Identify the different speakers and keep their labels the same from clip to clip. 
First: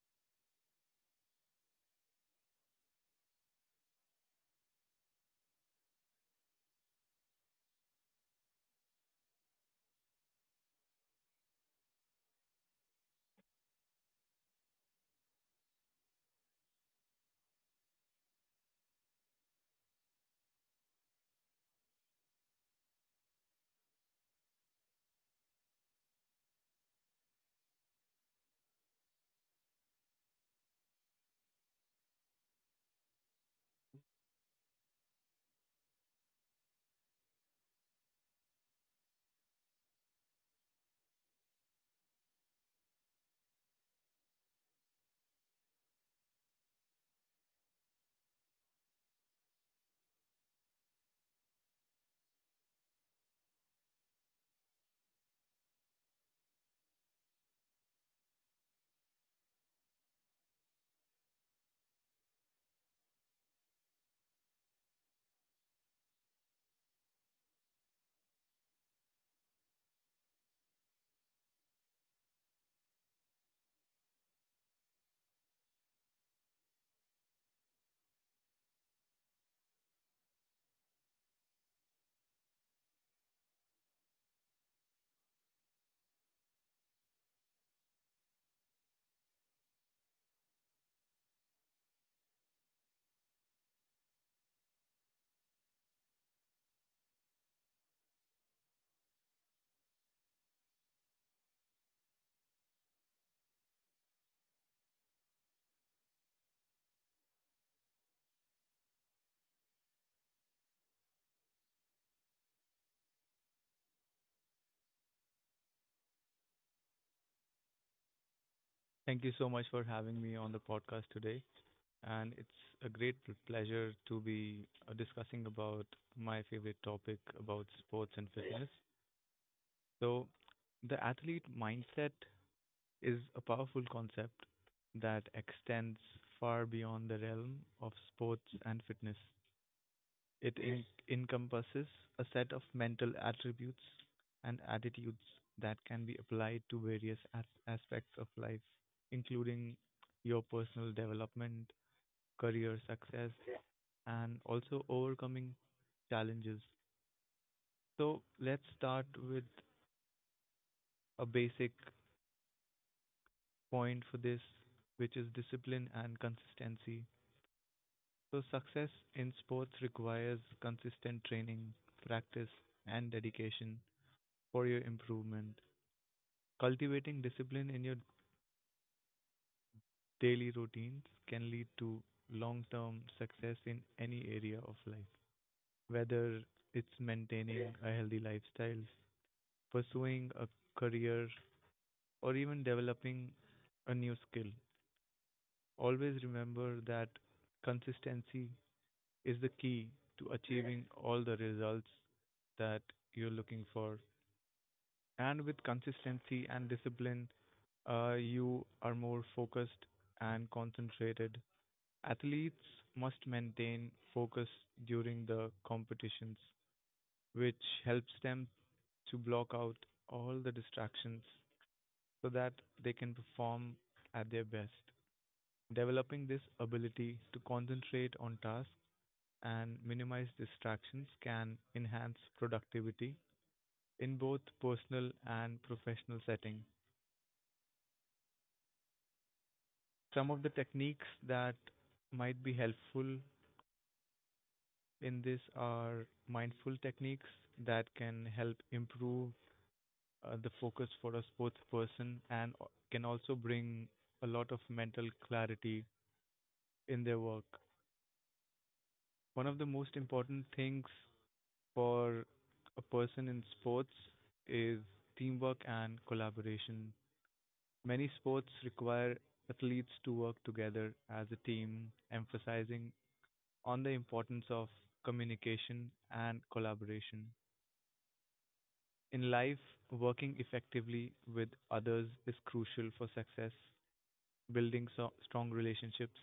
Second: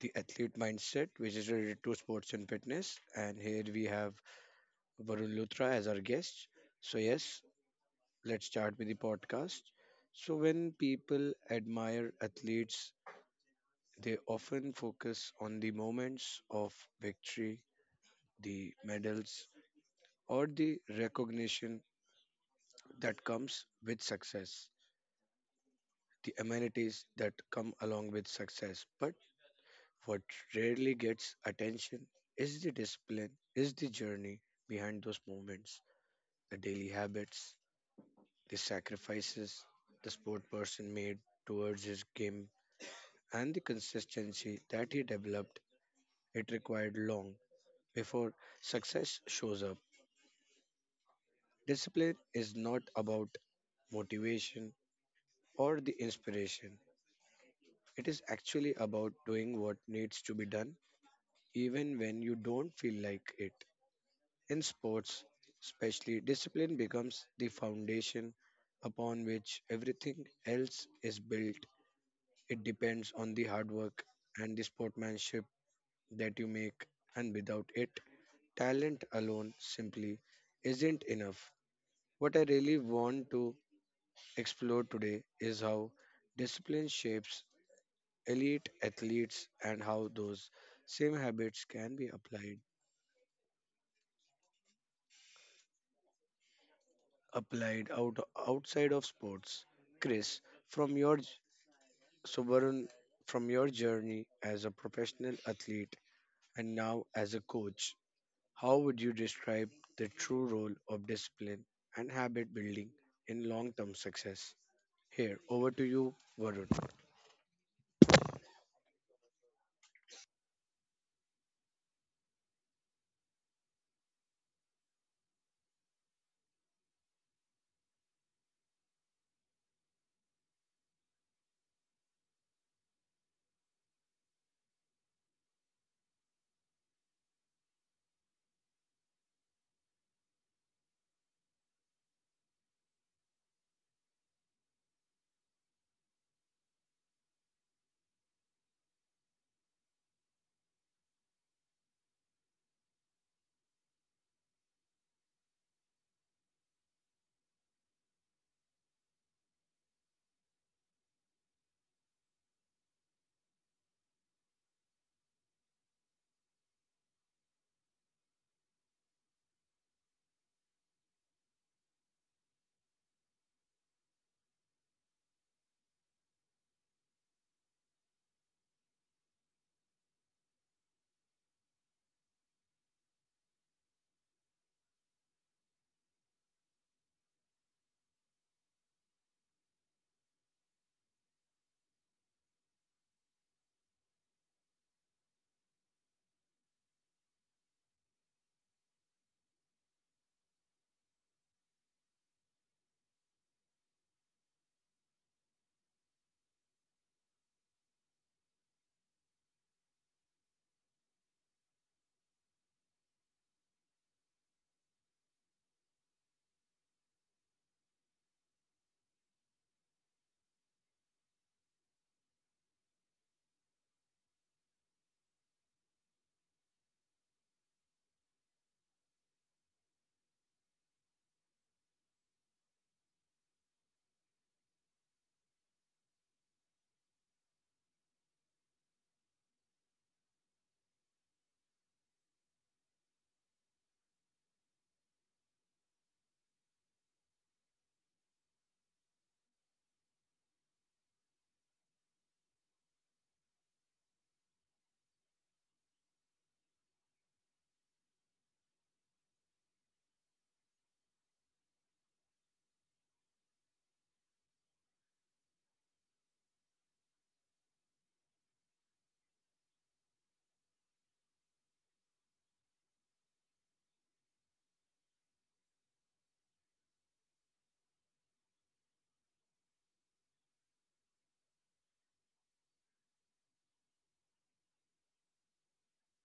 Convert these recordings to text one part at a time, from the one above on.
Speaker 1: the athlete mindset, which is related to sports and fitness. And here we have Varun Luthra as our guest. So, yes, let's start with the podcast. So, when people admire athletes, they often focus on the moments of victory, the medals, or the recognition that comes with success, the amenities that come along with success. But What rarely gets attention is the discipline, is the journey behind those moments, the daily habits, the sacrifices the sport person made towards his game, and the consistency that he developed. It required long before success shows up. Discipline is not about motivation or the inspiration. It is actually about doing what needs to be done, even when you don't feel like it. In sports, especially, discipline becomes the foundation upon which everything else is built. It depends on the hard work and the sportsmanship that you make, and without it, talent alone simply isn't enough. What I really want to explore today is how discipline shapes elite athletes and how those same habits can be applied outside of sports. Chris, from your j- sovereign from your journey as a professional athlete and now as a coach, how would you describe the true role of discipline and habit building in long-term success? Here, over to you, Varun.
Speaker 2: Thank you so much for having me on the podcast today. And it's a great pleasure to be discussing about my favorite topic about sports and fitness. So, the athlete mindset is a powerful concept that extends far beyond the realm of sports and fitness. It encompasses a set of mental attributes and attitudes that can be applied to various aspects of life, including your personal development, career success, and also overcoming challenges. So, let's start with a basic point for this, which is discipline and consistency. So, success in sports requires consistent training, practice, and dedication for your improvement. Cultivating discipline in your daily routines can lead to long term success in any area of life, whether it's maintaining, yeah, a healthy lifestyle, pursuing a career, or even developing a new skill. Always remember that consistency is the key to achieving all the results that you're looking for. And with consistency and discipline, you are more focused and concentrated. Athletes must maintain focus during the competitions, which helps them to block out all the distractions so that they can perform at their best. Developing this ability to concentrate on tasks and minimize distractions can enhance productivity in both personal and professional setting. Some of the techniques that might be helpful in this are mindful techniques that can help improve the focus for a sports person and can also bring a lot of mental clarity in their work. One of the most important things for a person in sports is teamwork and collaboration. Many sports require athletes to work together as a team, emphasizing on the importance of communication and collaboration. In life, working effectively with others is crucial for success, building strong relationships,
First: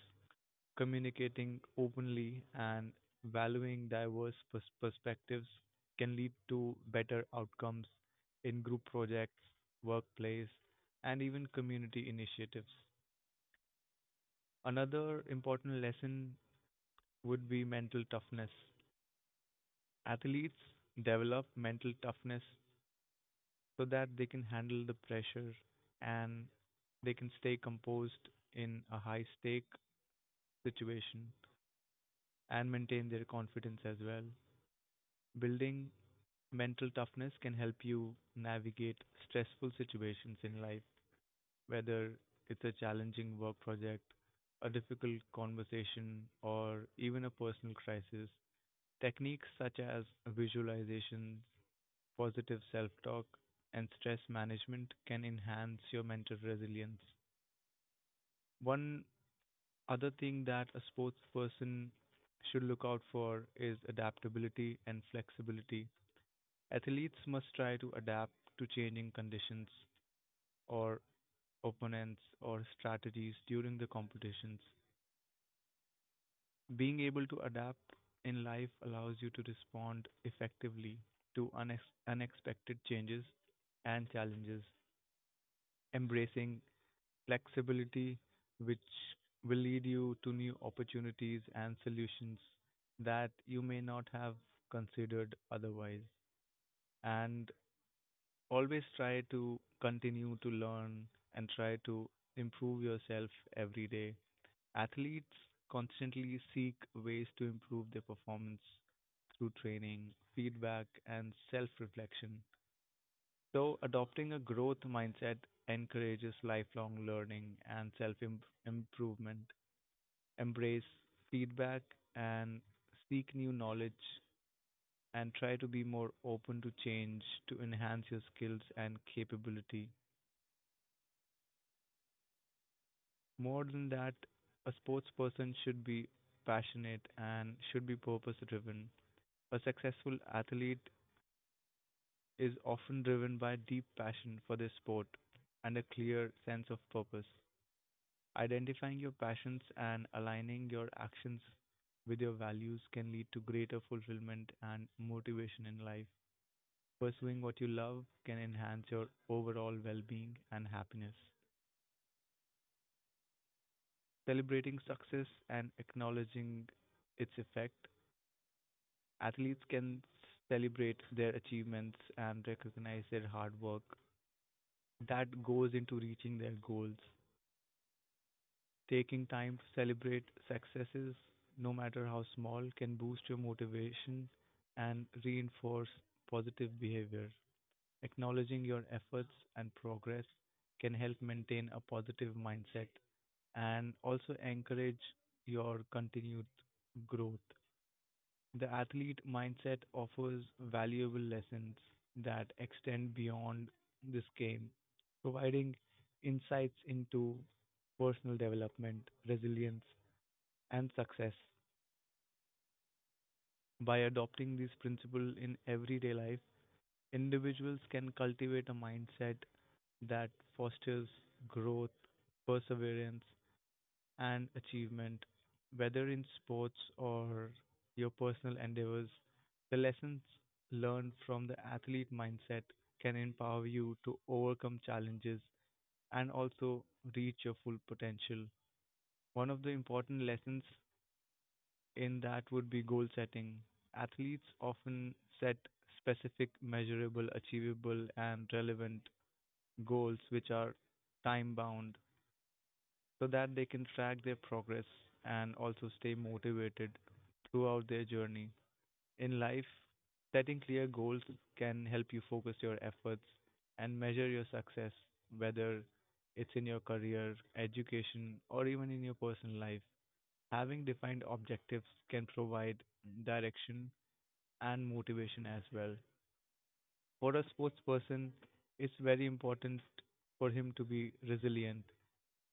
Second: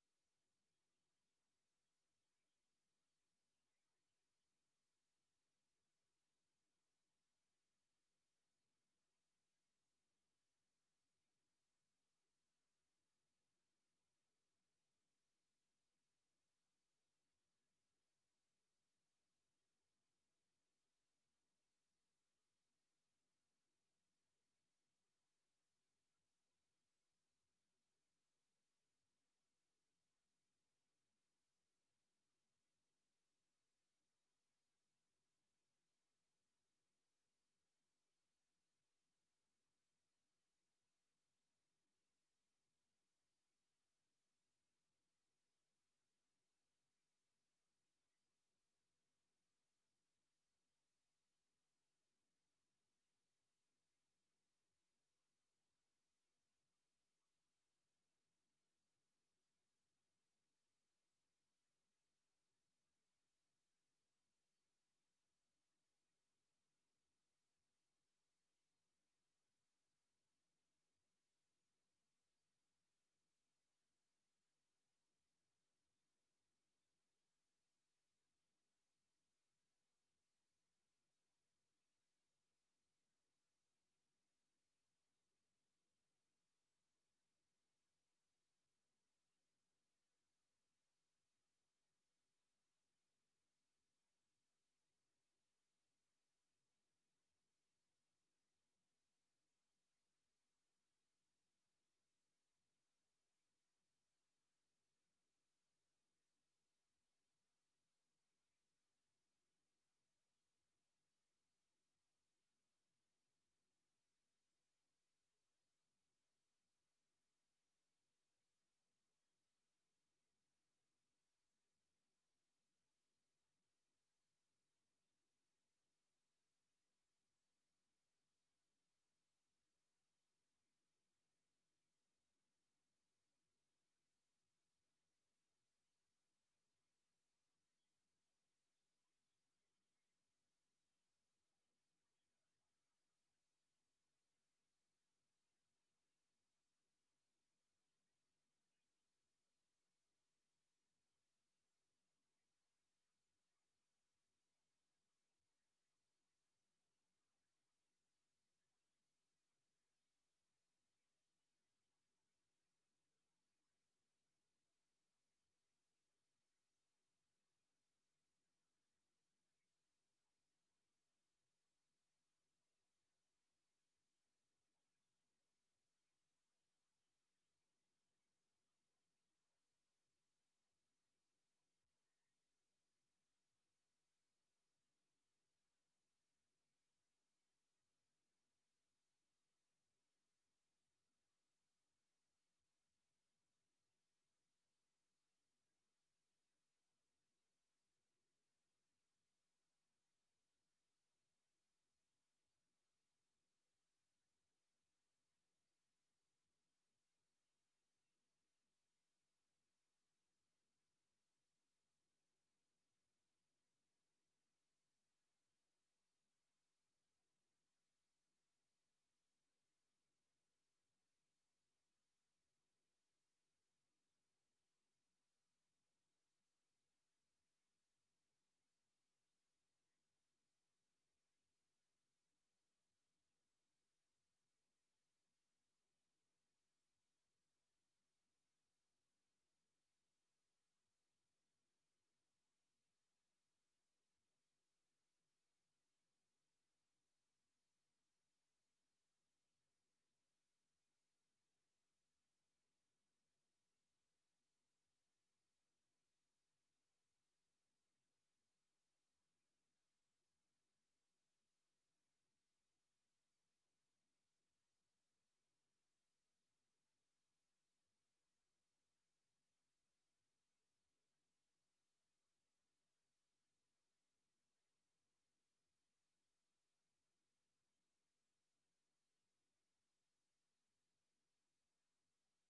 Speaker 2: communicating openly, and valuing diverse perspectives can lead to better outcomes in group projects, workplace, and even community initiatives. Another important lesson would be mental toughness. Athletes develop mental toughness so that they can handle the pressure and they can stay composed in a high stake situation and maintain their confidence as well. Building mental toughness can help you navigate stressful situations in life, whether it's a challenging work project, a difficult conversation, or even a personal crisis. Techniques such as visualizations, positive self talk, and stress management can enhance your mental resilience. One other thing that a sports person should look out for is adaptability and flexibility. Athletes must try to adapt to changing conditions or opponents or strategies during the competitions. Being able to adapt in life allows you to respond effectively to unexpected changes and challenges. Embracing flexibility, which will lead you to new opportunities and solutions that you may not have considered otherwise. And always try to continue to learn and try to improve yourself every day. Athletes constantly seek ways to improve their performance through training, feedback, and self reflection. So, adopting a growth mindset encourages lifelong learning and self improvement. Embrace feedback and seek new knowledge and try to be more open to change to enhance your skills and capability. More than that, a sports person should be passionate and should be purpose driven. A successful athlete is often driven by deep passion for their sport and a clear sense of purpose. Identifying your passions and aligning your actions with your values can lead to greater fulfillment and motivation in life. Pursuing what you love can enhance your overall well being and happiness. Celebrating success and acknowledging its effect, athletes can celebrate their achievements and recognize their hard work that goes into reaching their goals. Taking time to celebrate successes, no matter how small, can boost your motivation and reinforce positive behavior. Acknowledging your efforts and progress can help maintain a positive mindset and also encourage your continued growth. The athlete mindset offers valuable lessons that extend beyond this game, providing insights into personal development, resilience, and success. By adopting these principles in everyday life, individuals can cultivate a mindset that fosters growth, perseverance, and achievement, whether in sports or your personal endeavors. The lessons learned from the athlete mindset can empower you to overcome challenges and also reach your full potential. One of the important lessons in that would be goal setting. Athletes often set specific, measurable, achievable, and relevant goals which are time bound so that they can track their progress and also stay motivated throughout their journey. In life, setting clear goals can help you focus your efforts and measure your success, whether it's in your career, education, or even in your personal life. Having defined objectives can provide direction and motivation as well. For a sports person, it's very important for him to be resilient,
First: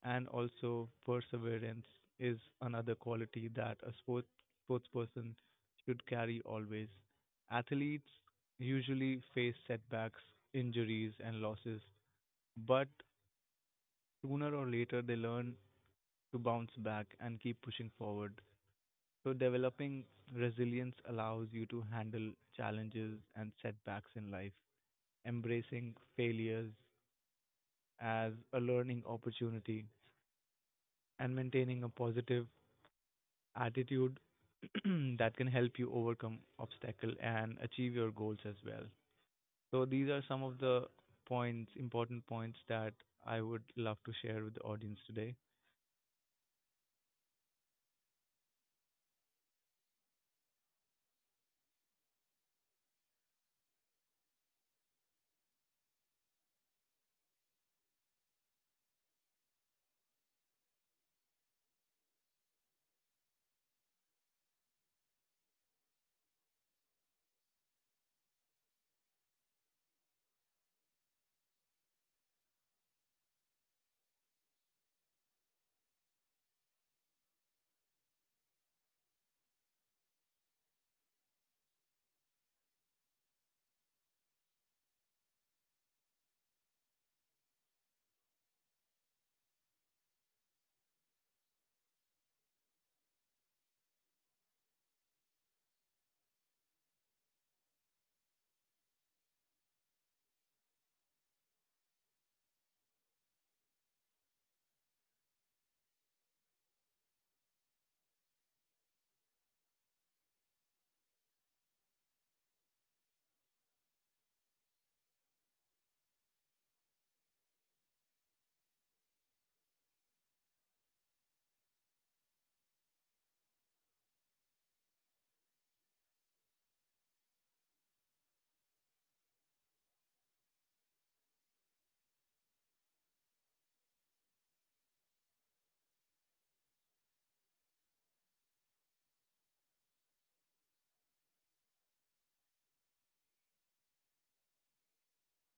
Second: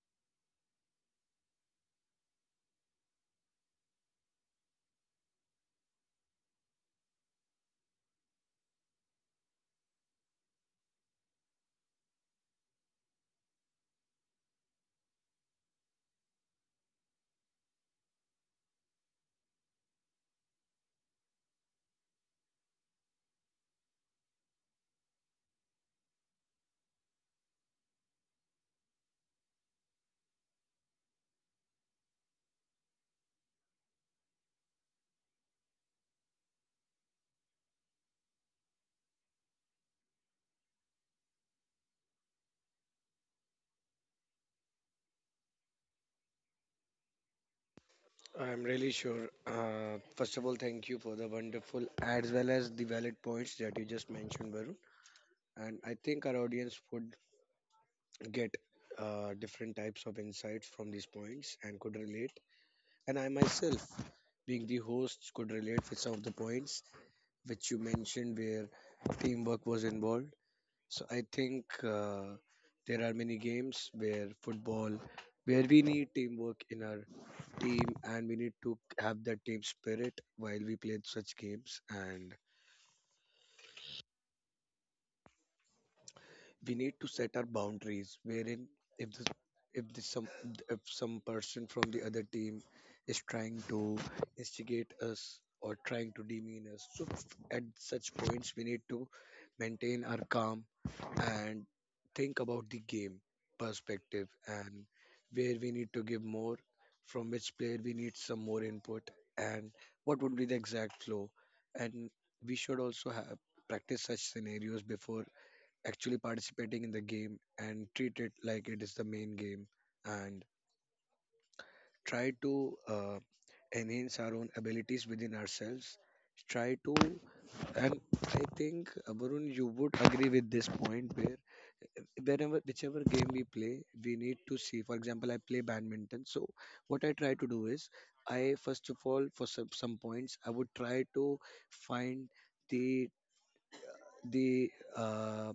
Speaker 2: and also perseverance is another quality that a sportsperson should carry always. Athletes usually face setbacks, injuries, and losses, but sooner or later they learn to bounce back and keep pushing forward. So, developing resilience allows you to handle challenges and setbacks in life, embracing failures as a learning opportunity, and maintaining a positive attitude that can help you overcome obstacle and achieve your goals as well. So these are some of the important points that I would love to share with the audience today.
Speaker 1: I'm really sure. First of all, thank you for the wonderful as well as the valid points that you just mentioned, Varun. And I think our audience would get different types of insights from these points and could relate. And I myself, being the host, could relate with some of the points which you mentioned where teamwork was involved. So I think there are many games where football, where we need teamwork in our team, and we need to have that team spirit while we play such games. And we need to set our boundaries wherein if the if the some if some person from the other team is trying to instigate us or trying to demean us, at such points we need to maintain our calm and think about the game perspective, and where we need to give more, from which player we need some more input, and what would be the exact flow. And we should also have practice such scenarios before actually participating in the game and treat it like it is the main game, and try to enhance our own abilities within ourselves, try to and I think Varun, you would agree with this point where whenever, whichever game we play, we need to see. For example, I play badminton, so what I try to do is I, first of all, for some points, I would try to find the the uh,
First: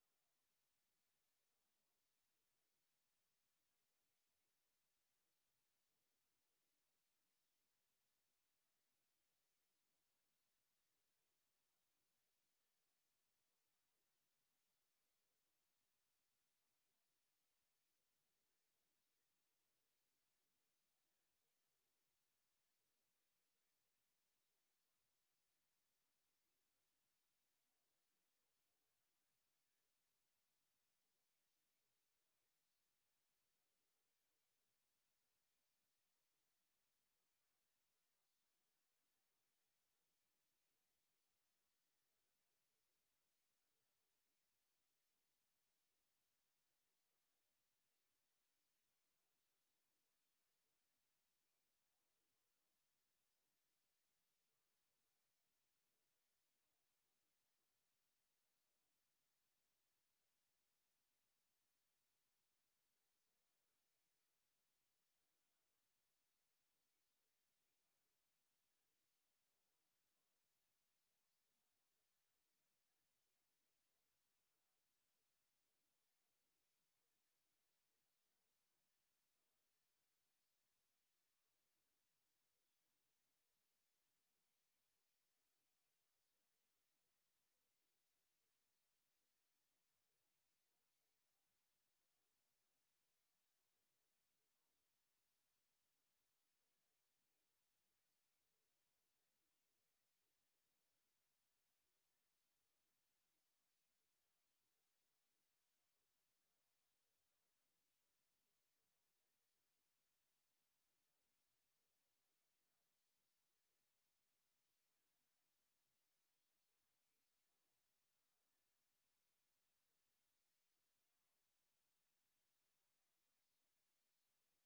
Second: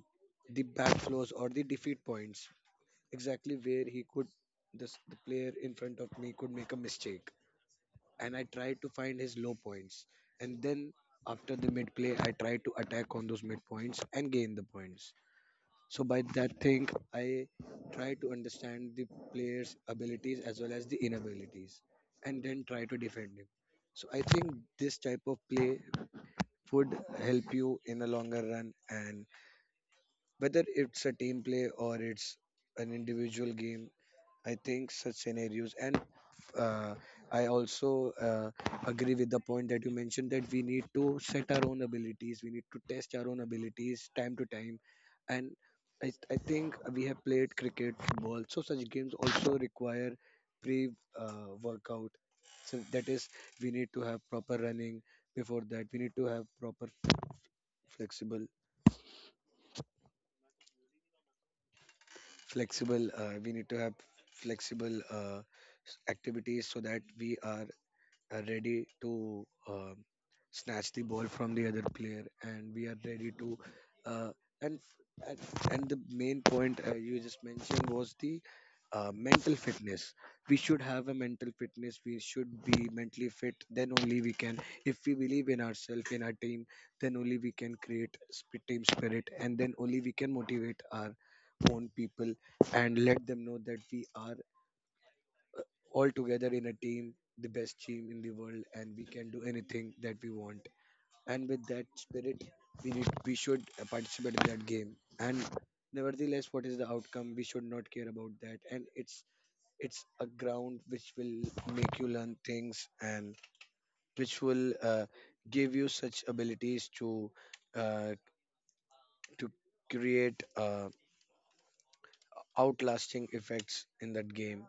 Speaker 1: the backflows or the defeat points, exactly where he could, this the player in front of me, could make a mistake. And I tried to find his low points, and then after the mid play I tried to attack on those mid points and gain the points. So by that thing, I try to understand the player's abilities as well as the inabilities, and then try to defend him. So I think this type of play would help you in the longer run. And whether it's a team play or it's an individual game, I think such scenarios. And uh, I also agree with the point that you mentioned, that we need to set our own abilities, we need to test our own abilities time to time. And I think we have played cricket, football, so such games also require pre workout. So that is, we need to have proper running before that, we need to have proper flexible flexible we need to have flexible uh, activities, so that we are ready to snatch the ball from the other player, and we are ready to. Uh, and and and The main point you just mentioned was the mental fitness. We should have a mental fitness, we should be mentally fit, then only we can, if we believe in ourselves in our team, then only we can create team spirit, and then only we can motivate our own people and let them know that we are all together in a team, the best team in the world, and we can do anything that we want. And with that spirit, we should participate in that game. And nevertheless, what is the outcome? We should not care about that. And it's a ground which will make you learn things, and which will give you such abilities to uh, to create outlasting effects in that game.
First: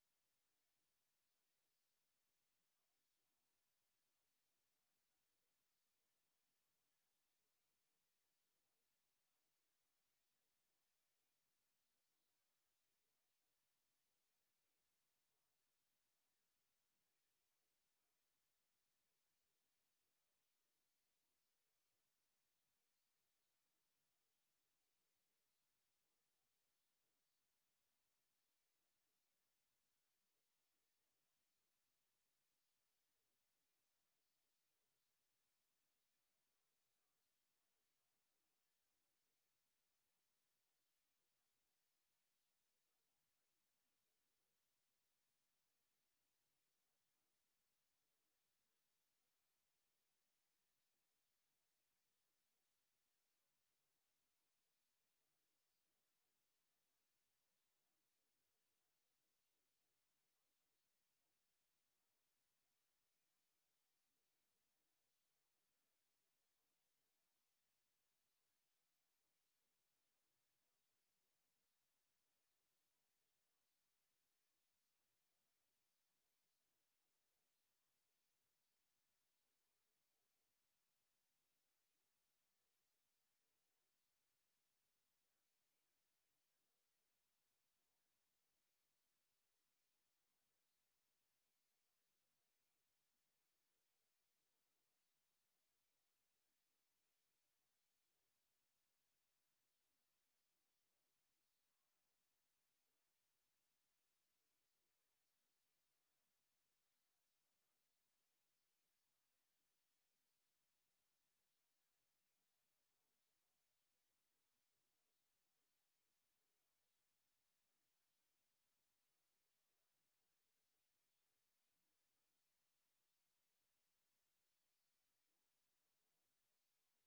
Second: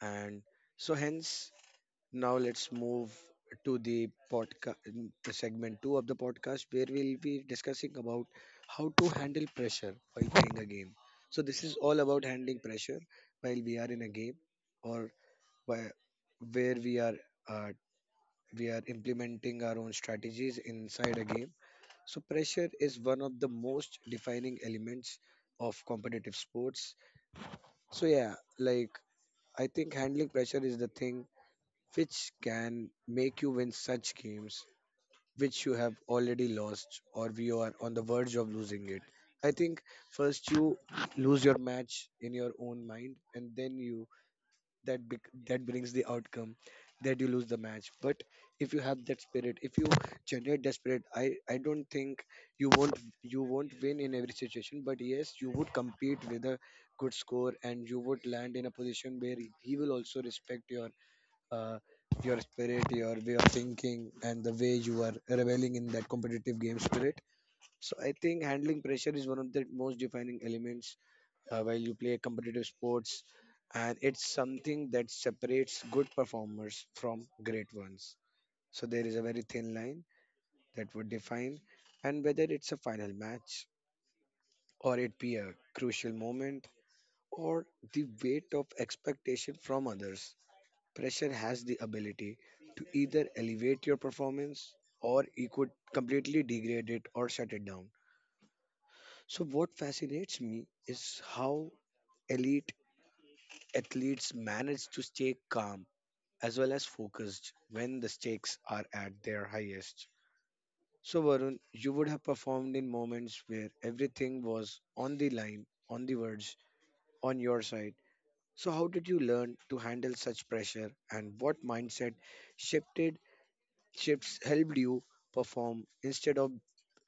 Speaker 1: And so hence, now let's move to the podcast, the segment 2 of the podcast, where we'll be discussing about how to handle pressure while playing a game. So this is all about handling pressure while we are in a game, or whi- where we are, uh, we are implementing our own strategies inside a game. So pressure is one of the most defining elements of competitive sports. So yeah, like, I think handling pressure is the thing which can make you win such games which you have already lost or you are on the verge of losing it. I think first you lose your match in your own mind, and then that brings the outcome that you lose the match. But if you have that spirit, if you generate that spirit, I don't think you won't you won't win in every situation, but yes, you would compete with a good score and you would land in a position where he will also respect uh, your spirit, your way of thinking, and the way you are reveling in that competitive game spirit. So I think handling pressure is one of the most defining elements while you play competitive sports, and it's something that separates good performers from great ones. So there is a very thin line that would define, and whether it's a final match, or it be a crucial moment, or the weight of expectation from others, pressure has the ability to either elevate your performance, or it could completely degrade it or shut it down. So, what fascinates me is how elite athletes manage to stay calm as well as focused when the stakes are at their highest. So, Varun, you would have performed in moments where everything was on the line, on the verge, on your side. So, how did you learn to handle such pressure, and what mindset shifted shifts helped you perform instead of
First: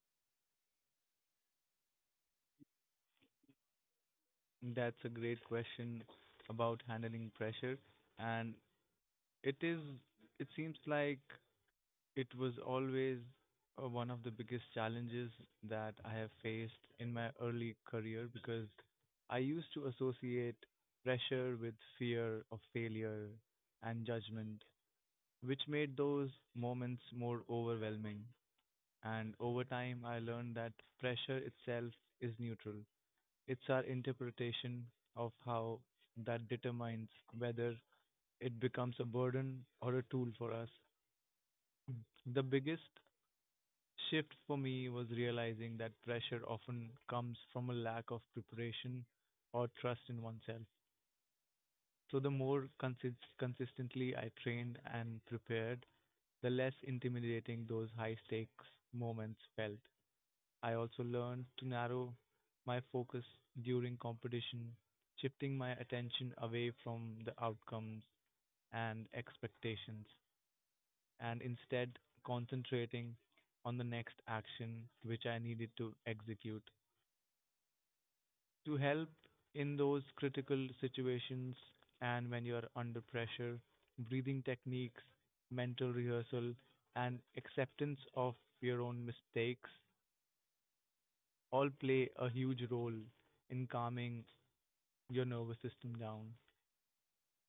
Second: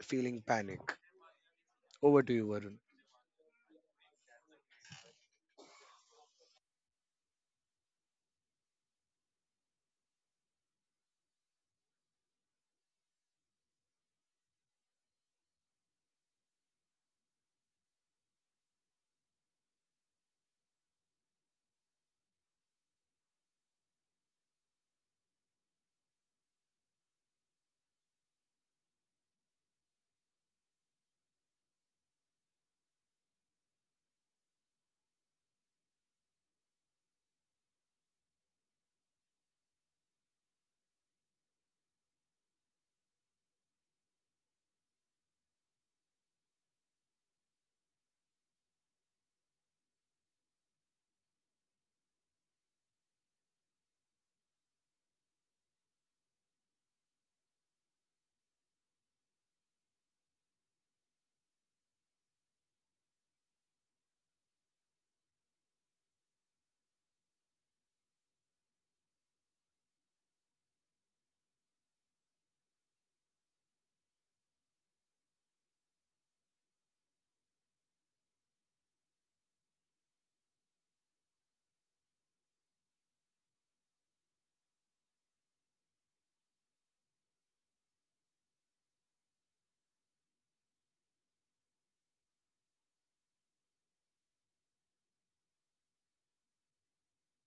Speaker 1: feeling panic. Over to you, Varun.
Speaker 2: That's a great question about handling pressure, and it is it seems like it was always one of the biggest challenges that I have faced in my early career because I used to associate pressure with fear of failure and judgment, which made those moments more overwhelming. And over time, I learned that pressure itself is neutral. It's our interpretation of how that determines whether it becomes a burden or a tool for us. The biggest shift for me was realizing that pressure often comes from a lack of preparation or trust in oneself. So the more consistently I trained and prepared, the less intimidating those high stakes moments felt. I also learned to narrow my focus during competition, shifting my attention away from the outcomes and expectations, and instead concentrating on the next action which I needed to execute to help in those critical situations. And when you're under pressure, breathing techniques, mental rehearsal, and acceptance of your own mistakes all play a huge role in calming your nervous system down.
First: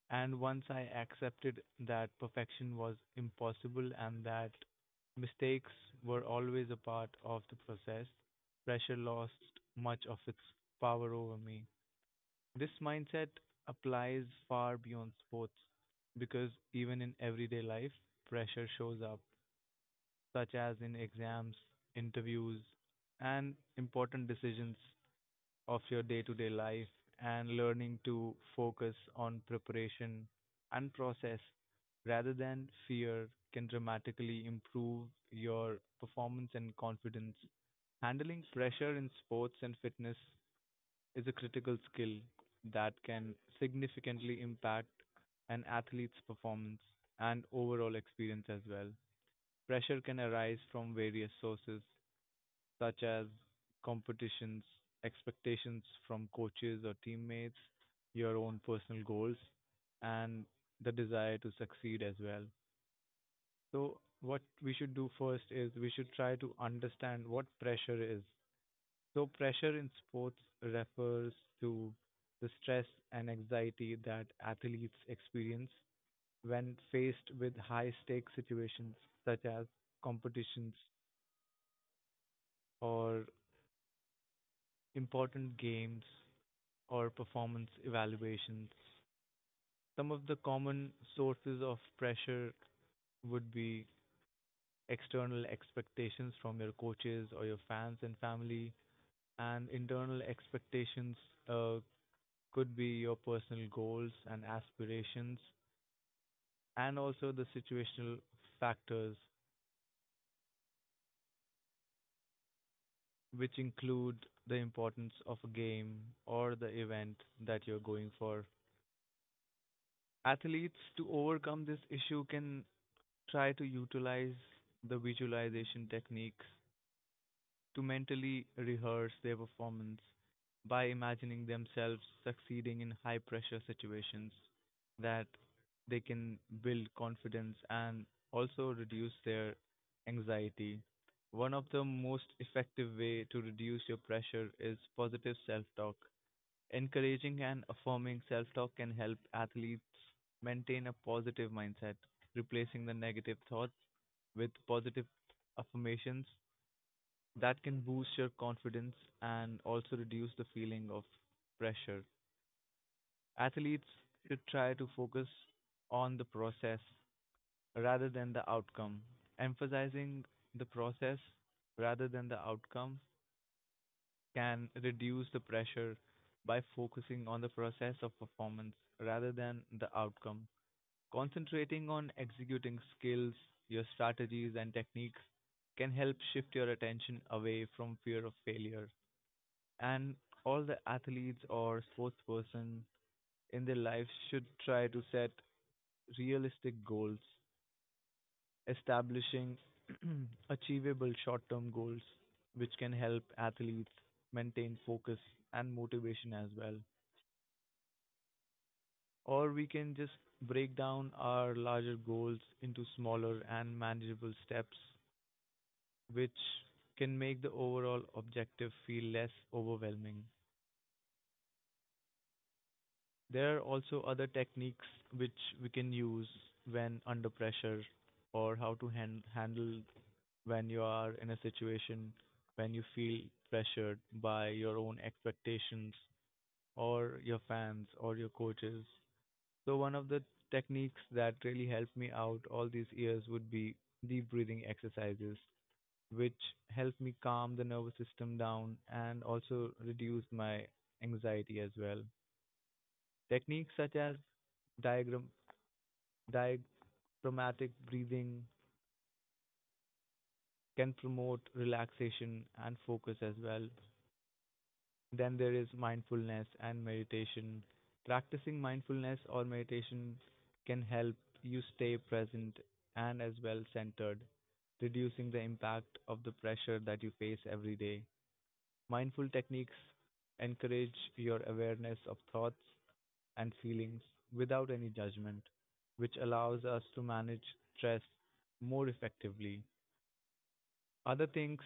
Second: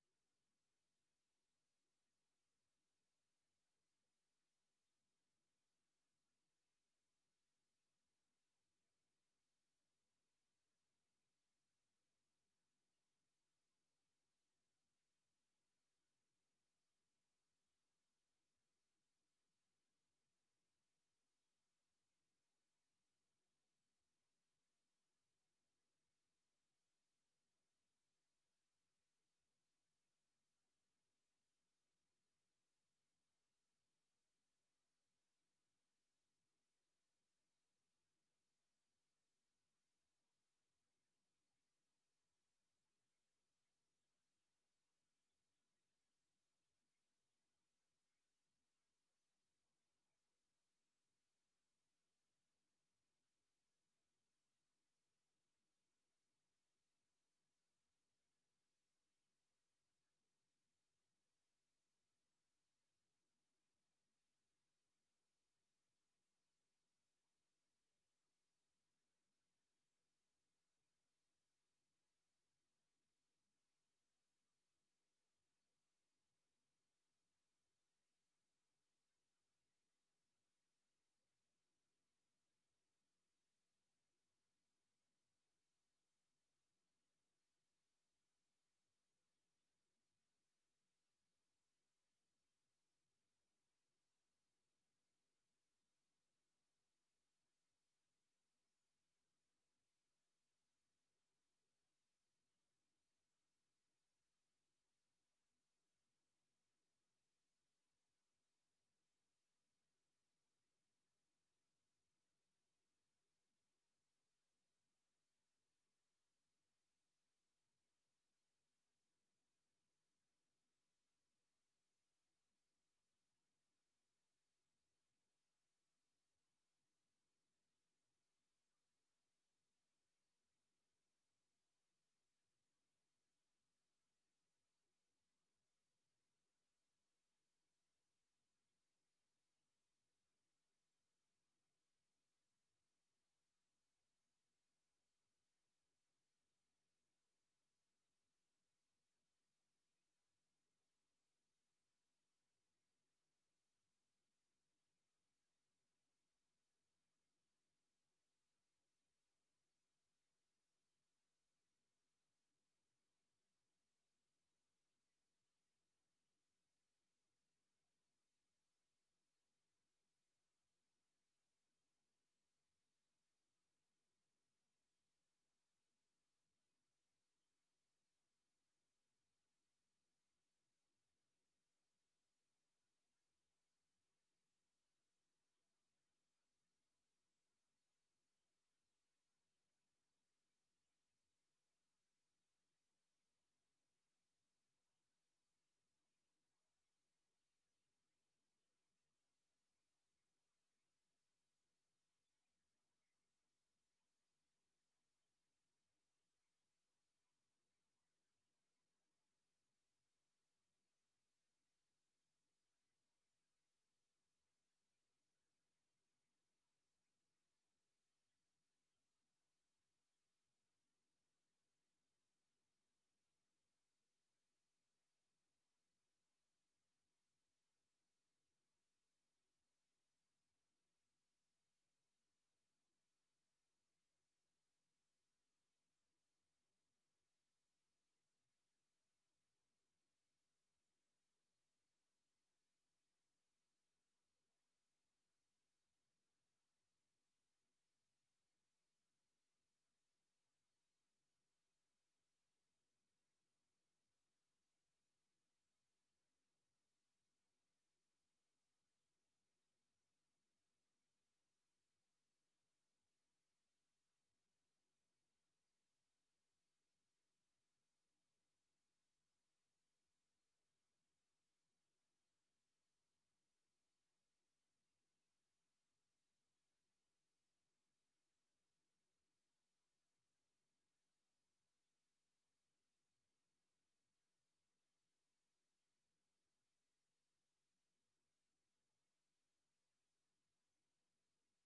Speaker 2: And once I accepted that perfection was impossible and that mistakes were always a part of the process, pressure lost much of its power over me. This mindset applies far beyond sports because even in everyday life, pressure shows up, such as in exams, interviews, and important decisions of your day to day life, and learning to focus on preparation and process rather than fear can dramatically improve your performance and confidence. Handling pressure in sports and fitness is a critical skill that can significantly impact an athlete's performance and overall experience as well. Pressure can arise from various sources, such as competitions, expectations from coaches or teammates, your own personal goals, and the desire to succeed as well. So, what we should do first is we should try to understand what pressure is. So, pressure in sports refers to the stress and anxiety that athletes experience when faced with high stake situations such as competitions or important games or performance evaluations. Some of the common sources of pressure would be external expectations from your coaches or your fans and family, and internal expectations, uh, could be your personal goals and aspirations, and also the situational factors, which include the importance of a game or the event that you're going for. Athletes, to overcome this issue, can try to utilize the visualization techniques to mentally rehearse their performance by imagining themselves succeeding in high pressure situations, that they can build confidence and also reduce their anxiety. One of the most effective way to reduce your pressure is positive self-talk. Encouraging and affirming self-talk can help athletes maintain a positive mindset, replacing the negative thoughts with positive affirmations that can boost your confidence and also reduce the feeling of pressure. Athletes should try to focus on the process rather than the outcome. Emphasizing the process rather than the outcome can reduce the pressure by focusing on the process of performance rather than the outcome. Concentrating on executing skills, your strategies, and techniques can help shift your attention away from fear of failure. And all the athletes or sports person in their lives should try to set realistic goals, establishing achievable short-term goals which can help athletes maintain focus and motivation as well. Or we can just break down our larger goals into smaller and manageable steps, which can make the overall objective feel less overwhelming. There are also other techniques which we can use when under pressure, or how to handle when you are in a situation when you feel pressured by your own expectations or your fans or your coaches. So one of the techniques that really helped me out all these years would be deep breathing exercises which help me calm the nervous system down and also reduce my anxiety as well. Techniques such as diagram diaphragmatic breathing can promote relaxation and focus as well. Then there is mindfulness and meditation. Practicing mindfulness or meditation can help you stay present and as well centered, reducing the impact of the pressure that you face every day. Mindful techniques encourage your awareness of thoughts and feelings without any judgment, which allows us to manage stress more effectively. Other things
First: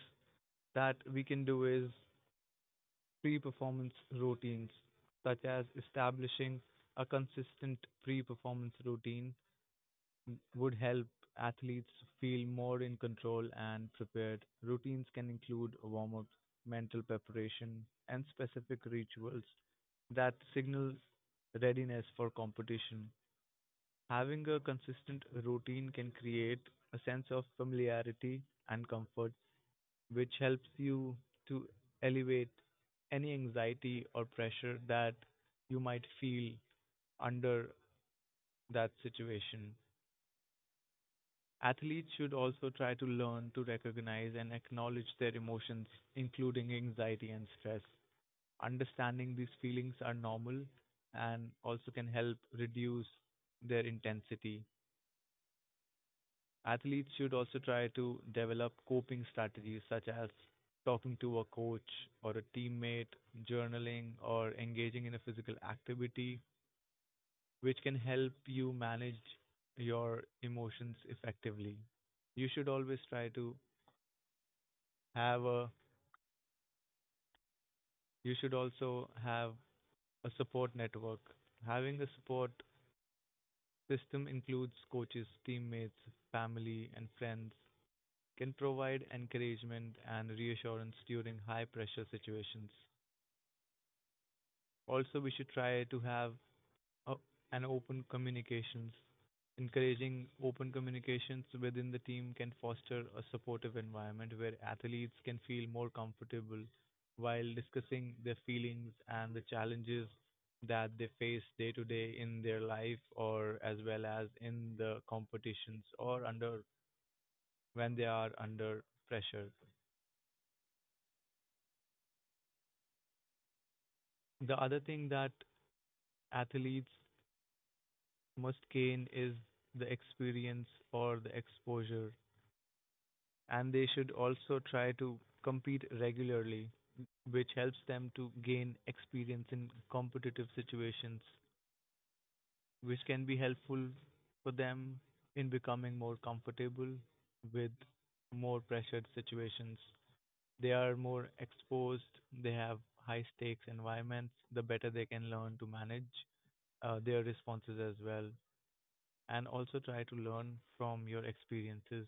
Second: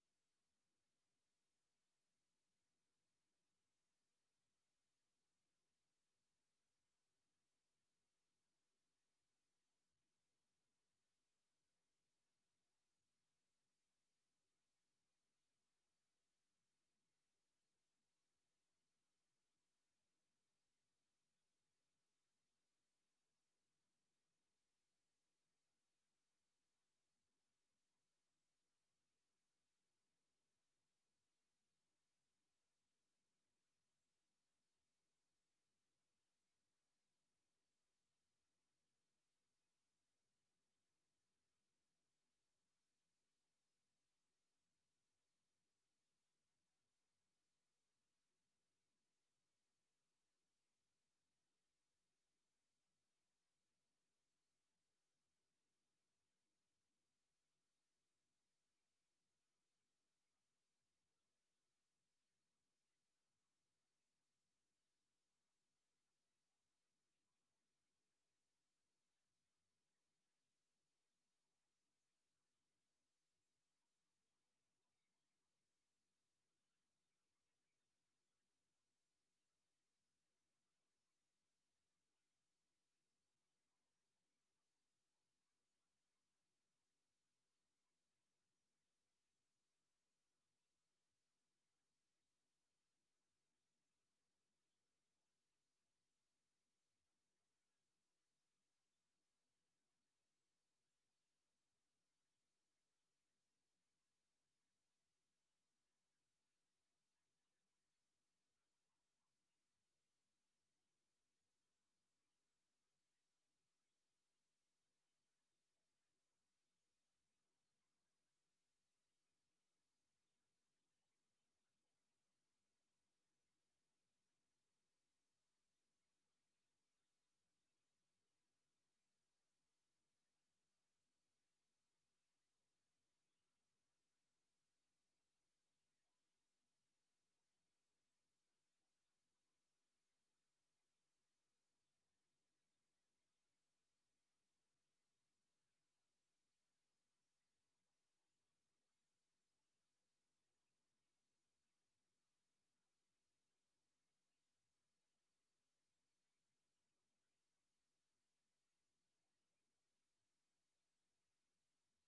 Speaker 2: that we can do is pre-performance routines, such as establishing a consistent pre-performance routine would help athletes feel more in control and prepared. Routines can include warm-ups, mental preparation, and specific rituals that signal readiness for competition. Having a consistent routine can create a sense of familiarity and comfort which helps you to elevate any anxiety or pressure that you might feel under that situation. Athletes should also try to learn to recognize and acknowledge their emotions, including anxiety and stress. Understanding these feelings are normal and also can help reduce their intensity. Athletes should also try to develop coping strategies such as talking to a coach or a teammate, journaling, or engaging in a physical activity, which can help you manage your emotions effectively. You should always try to have a, you should also have a support network. Having a support system includes coaches, teammates, family, and friends can provide encouragement and reassurance during high pressure situations. Also, we should try to have a, an open communications. Encouraging open communications within the team can foster a supportive environment where athletes can feel more comfortable while discussing their feelings and the challenges that they face day to day in their life or as well as in the competitions or under when they are under pressure. The other thing that athletes must gain is the experience or the exposure, and they should also try to compete regularly, which helps them to gain experience in competitive situations, which can be helpful for them in becoming more comfortable with more pressured situations. They are more exposed, they have high stakes environments, the better they can learn to manage their responses as well. And also try to learn from your experiences.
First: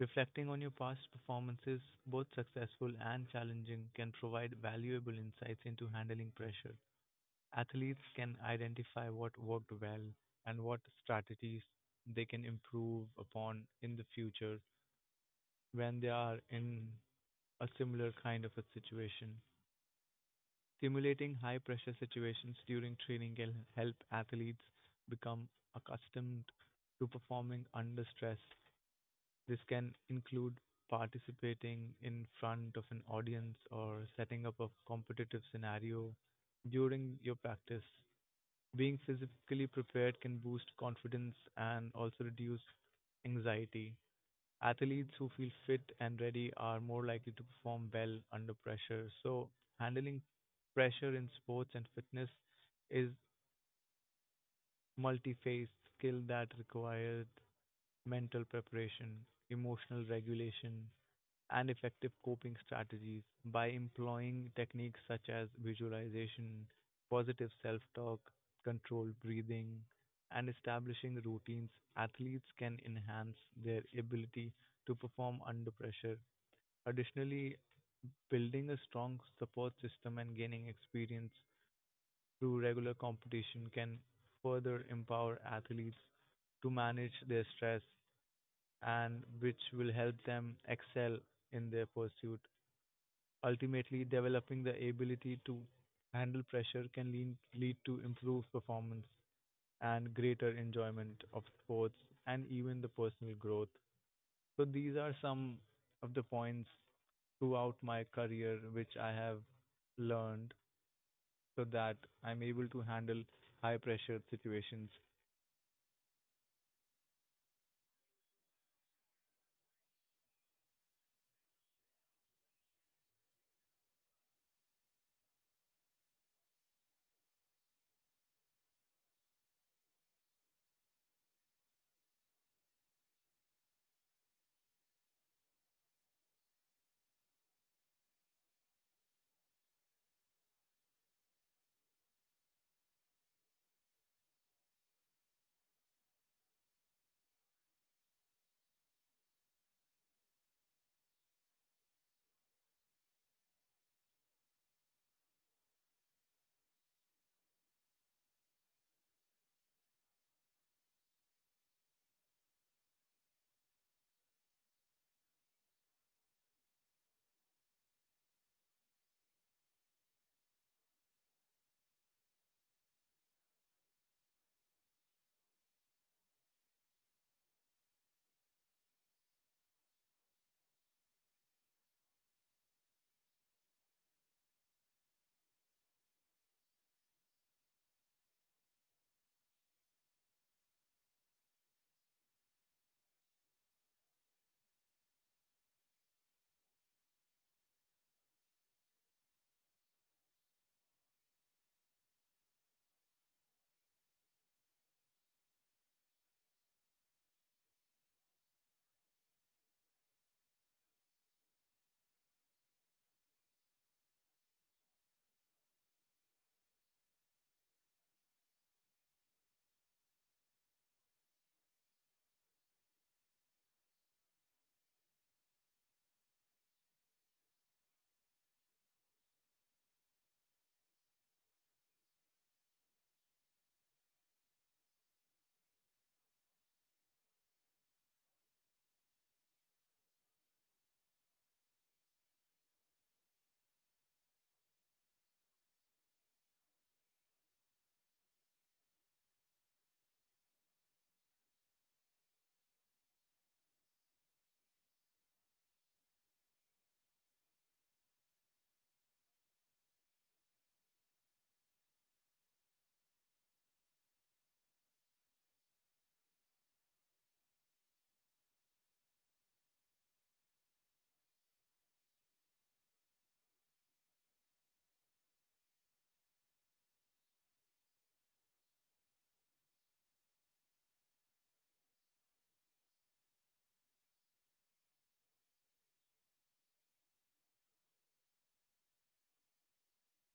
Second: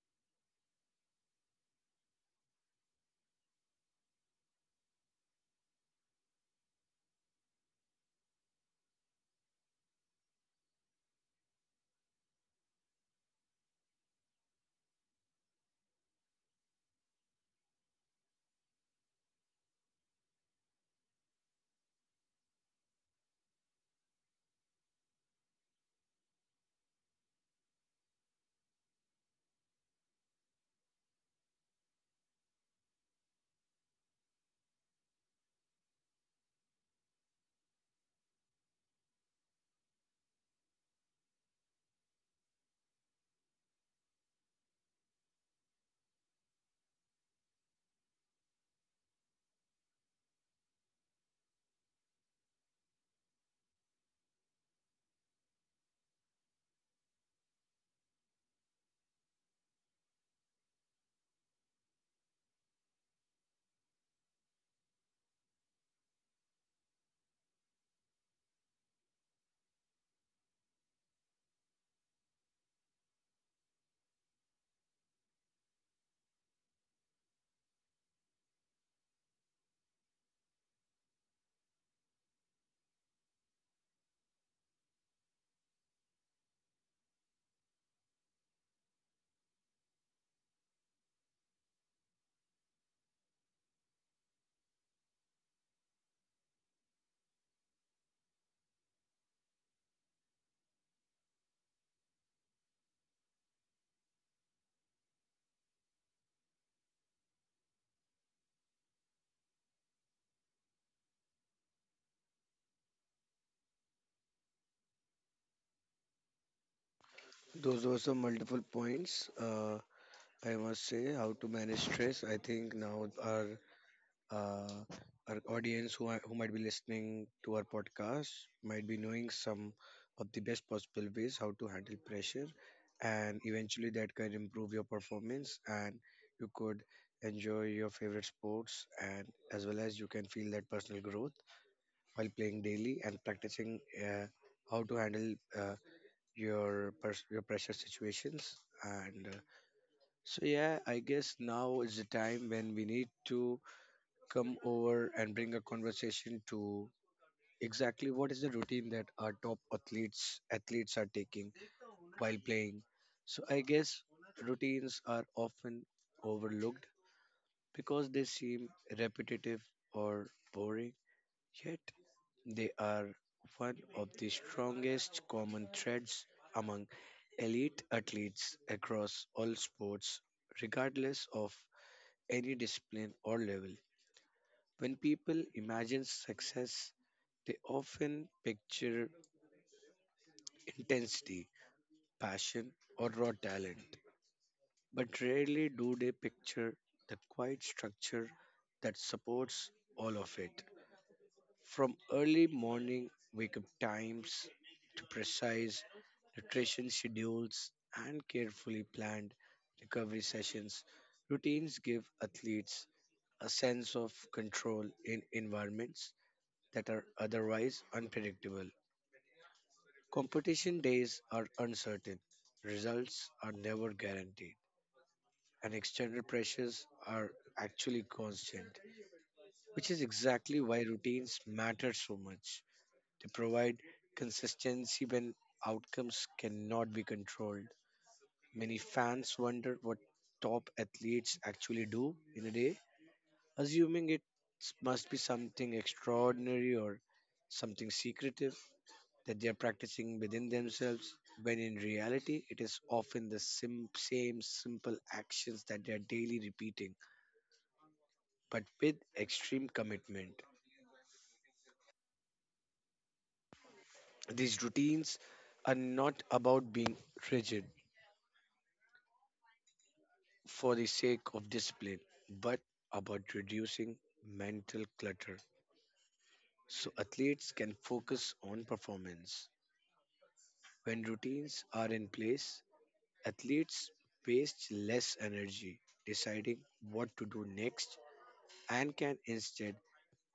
Speaker 2: Reflecting on your past performances, both successful and challenging, can provide valuable insights into handling pressure. Athletes can identify what worked well and what strategies they can improve upon in the future when they are in a similar kind of a situation. Simulating high pressure situations during training can help athletes become accustomed to performing under stress. This can include participating in front of an audience or setting up a competitive scenario during your practice. Being physically prepared can boost confidence and also reduce anxiety. Athletes who feel fit and ready are more likely to perform well under pressure. So, handling pressure in sports and fitness is multi-phase skill that requires mental preparation, emotional regulation, and effective coping strategies by employing techniques such as visualization, positive self talk, controlled breathing, and establishing routines, athletes can enhance their ability to perform under pressure. Additionally, building a strong support system and gaining experience through regular competition can further empower athletes to manage their stress and which will help them excel in their pursuit. Ultimately, developing the ability to handle pressure can lead to improved performance and greater enjoyment of sports and even the personal growth. So these are some of the points throughout my career which I have learned so that I'm able to handle high pressure situations.
Speaker 1: Those were some multiple points. I must say, how to manage stress. I think now uh, our audience, who might be listening to our podcast, might be knowing some of the best possible ways how to handle pressure, and eventually that can improve your performance and you could enjoy your favorite sports, and as well as you can feel that personal growth while playing daily and practicing how to handle uh, your pressure situations. And so yeah, I guess now is the time when we need to come over and bring a conversation to exactly what is the routine that our top athletes are taking while playing. So I guess routines are often overlooked because they seem repetitive or boring, yet they are one of the strongest common threads among elite athletes across all sports, regardless of any discipline or level. When people imagine success, they often picture intensity, passion, or raw talent, but rarely do they picture the quiet structure that supports all of it. From early morning wake up times, precise nutrition schedules, and carefully planned recovery sessions. Routines give athletes a sense of control in environments that are otherwise unpredictable. Competition days are uncertain, results are never guaranteed, and external pressures are actually constant, which is exactly why routines matter so much. They provide consistency when outcomes cannot be controlled. Many fans wonder what top athletes actually do in a day, assuming it must be something extraordinary, or something secretive that they are practicing within themselves, when in reality, it is often the same simple actions that they are daily repeating, but with extreme commitment. These routines are not about being rigid for the sake of discipline, but about reducing mental clutter so athletes can focus on performance. When routines are in place, athletes waste less energy deciding what to do next, and can instead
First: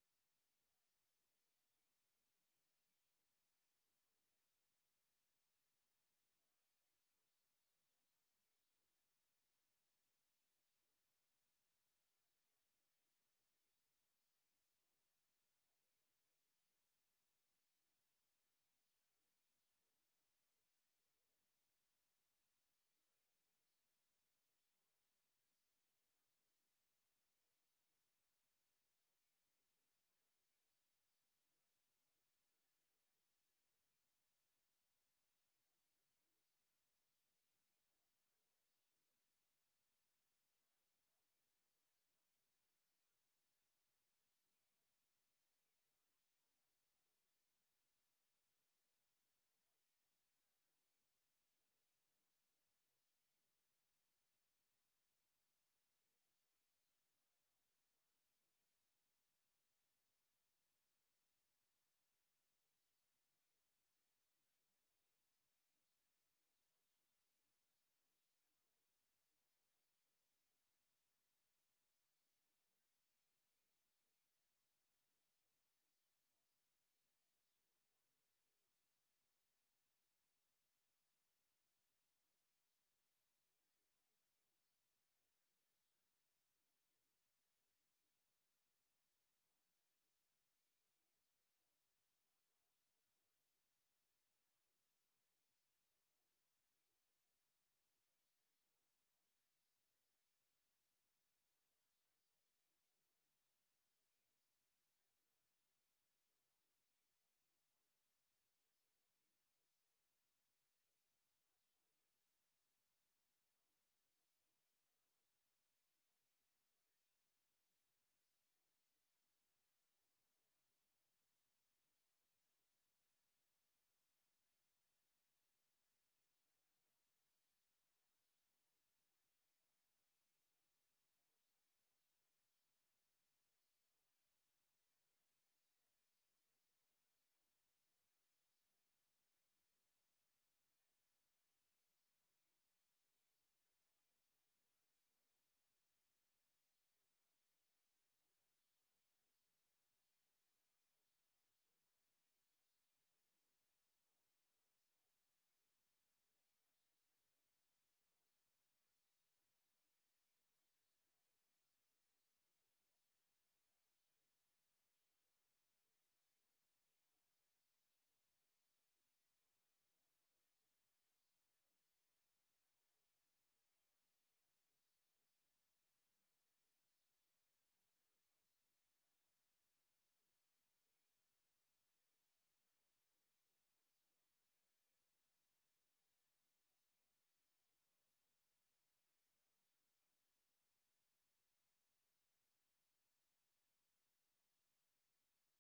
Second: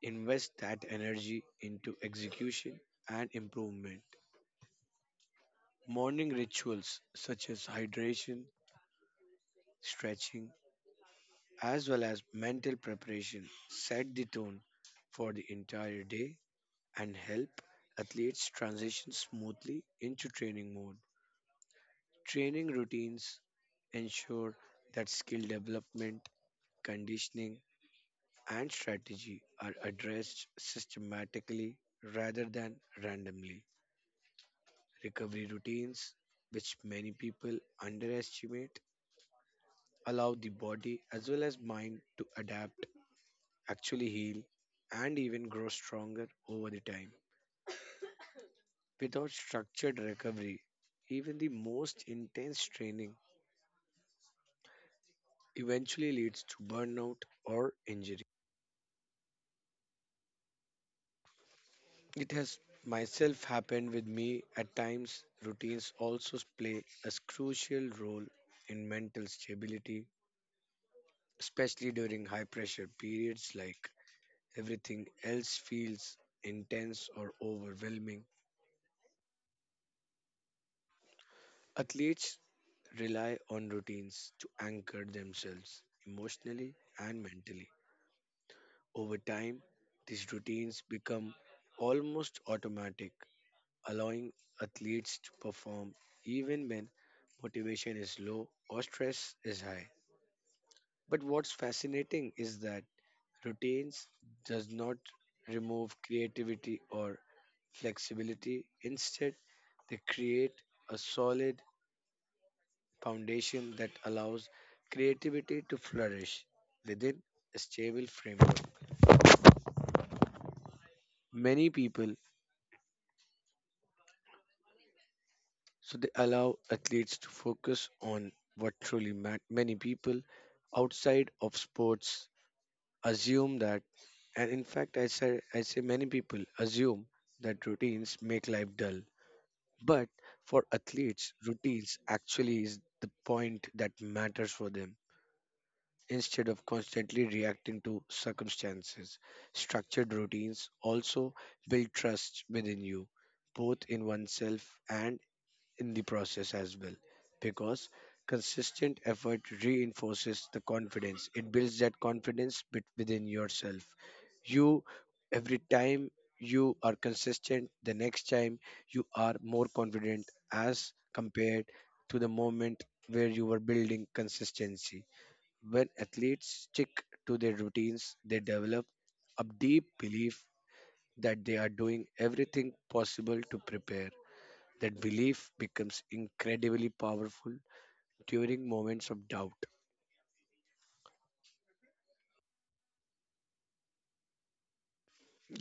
Speaker 1: invest that energy into execution and improvement. Morning rituals such as hydration, stretching, as well as mental preparation set the tone for the entire day and help athletes transition smoothly into training mode. Training routines ensure that skill development, conditioning, and strategy are addressed systematically rather than randomly. Recovery routines, which many people underestimate, allow the body as well as mind to adapt, actually heal, and even grow stronger over the time. Without structured recovery, even the most intense training eventually leads to burnout or injury. It has myself happened with me at times. Routines also play a crucial role in mental stability, especially during high pressure periods like everything else feels intense or overwhelming. Athletes rely on routines to anchor themselves emotionally and mentally. Over time, these routines become almost automatic, allowing athletes to perform even when motivation is low or stress is high. But what's fascinating is that routines does not remove creativity or flexibility. Instead, they create a solid foundation that allows creativity to flourish within a stable framework. Many people So they allow athletes to focus on what truly matters. Many people outside of sports assume that, and in fact, I say many people assume that routines make life dull. But for athletes, routines actually is the point that matters for them. Instead of constantly reacting to circumstances, structured routines also build trust within you, both in oneself and in the process as well, because consistent effort reinforces the confidence. It builds that confidence bit within yourself you Every time you are consistent, the next time you are more confident as compared to the moment where you were building consistency. When athletes stick to their routines, they develop a deep belief that they are doing everything possible to prepare. That belief becomes incredibly powerful during moments of doubt.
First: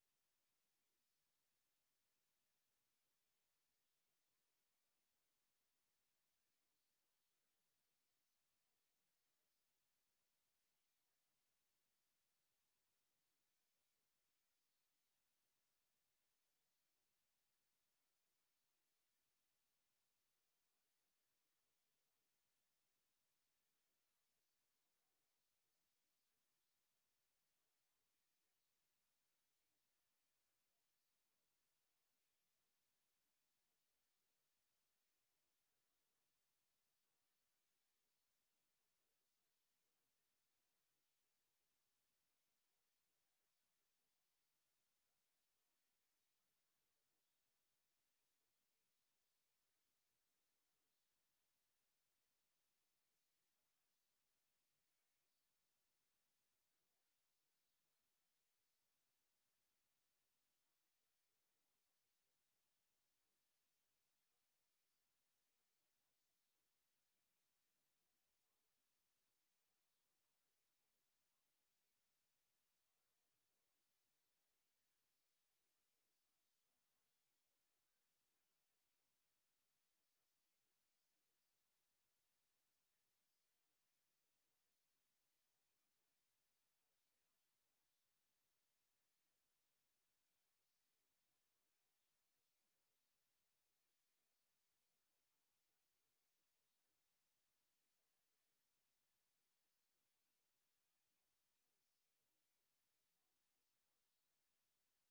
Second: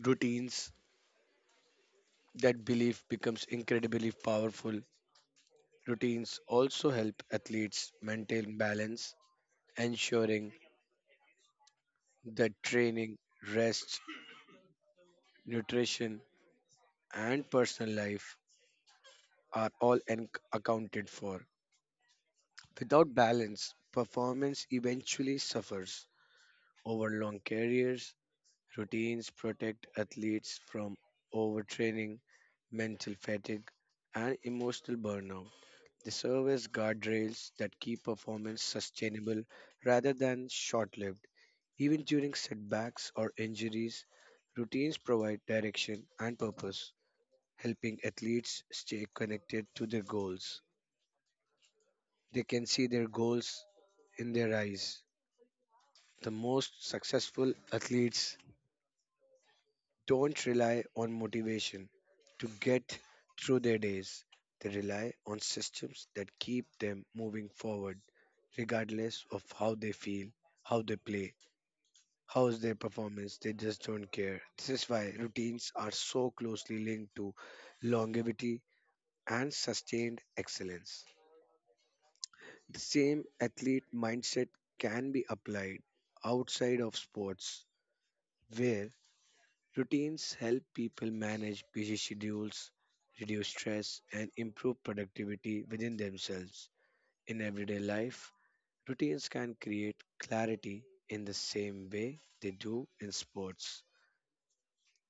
Speaker 1: Routines, that belief becomes incredibly powerful. Routines also help athletes maintain balance, ensuring that training, rest, nutrition, and personal life are all accounted for. Without balance, performance eventually suffers over long careers. Routines protect athletes from overtraining, mental fatigue, and emotional burnout. They serve as guardrails that keep performance sustainable rather than short lived. Even during setbacks or injuries, routines provide direction and purpose, helping athletes stay connected to their goals. They can see their goals in their eyes. The most successful athletes don't rely on motivation to get through their days. They rely on systems that keep them moving forward, regardless of how they feel, how they play, how is their performance. They just don't care. This is why routines are so closely linked to longevity and sustained excellence. The same athlete mindset can be applied outside of sports, where routines help people manage busy schedules, reduce stress, and improve productivity within themselves. In everyday life, routines can create clarity in the same way they do in sports.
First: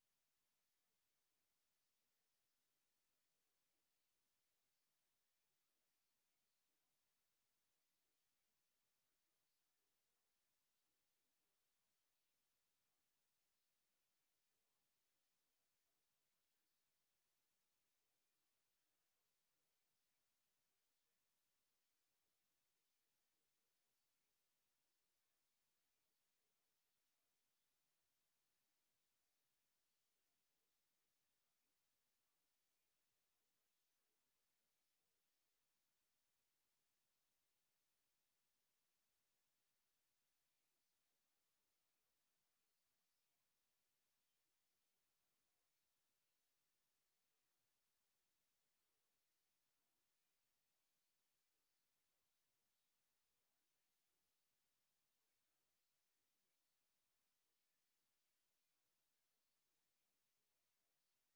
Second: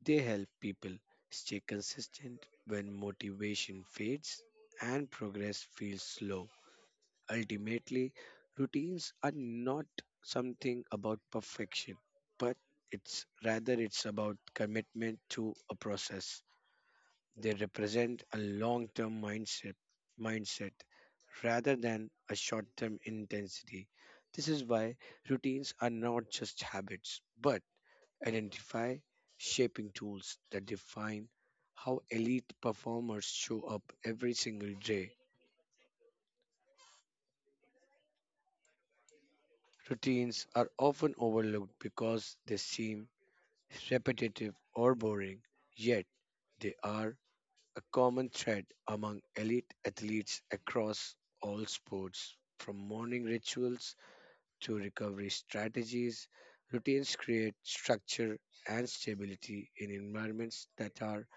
Speaker 1: They help people stay consistent when motivation fades and progress feels slow. Ultimately, routines are not something about perfection, but it's rather it's about commitment to a process. They represent a long-term mindset rather than a short-term intensity. This is why routines are not just habits, but identify shaping tools that define how elite performers show up every single day. Routines are often overlooked because they seem repetitive or boring, yet, they are a common thread among elite athletes across all sports. From morning rituals to recovery strategies, routines create structure and stability in environments that are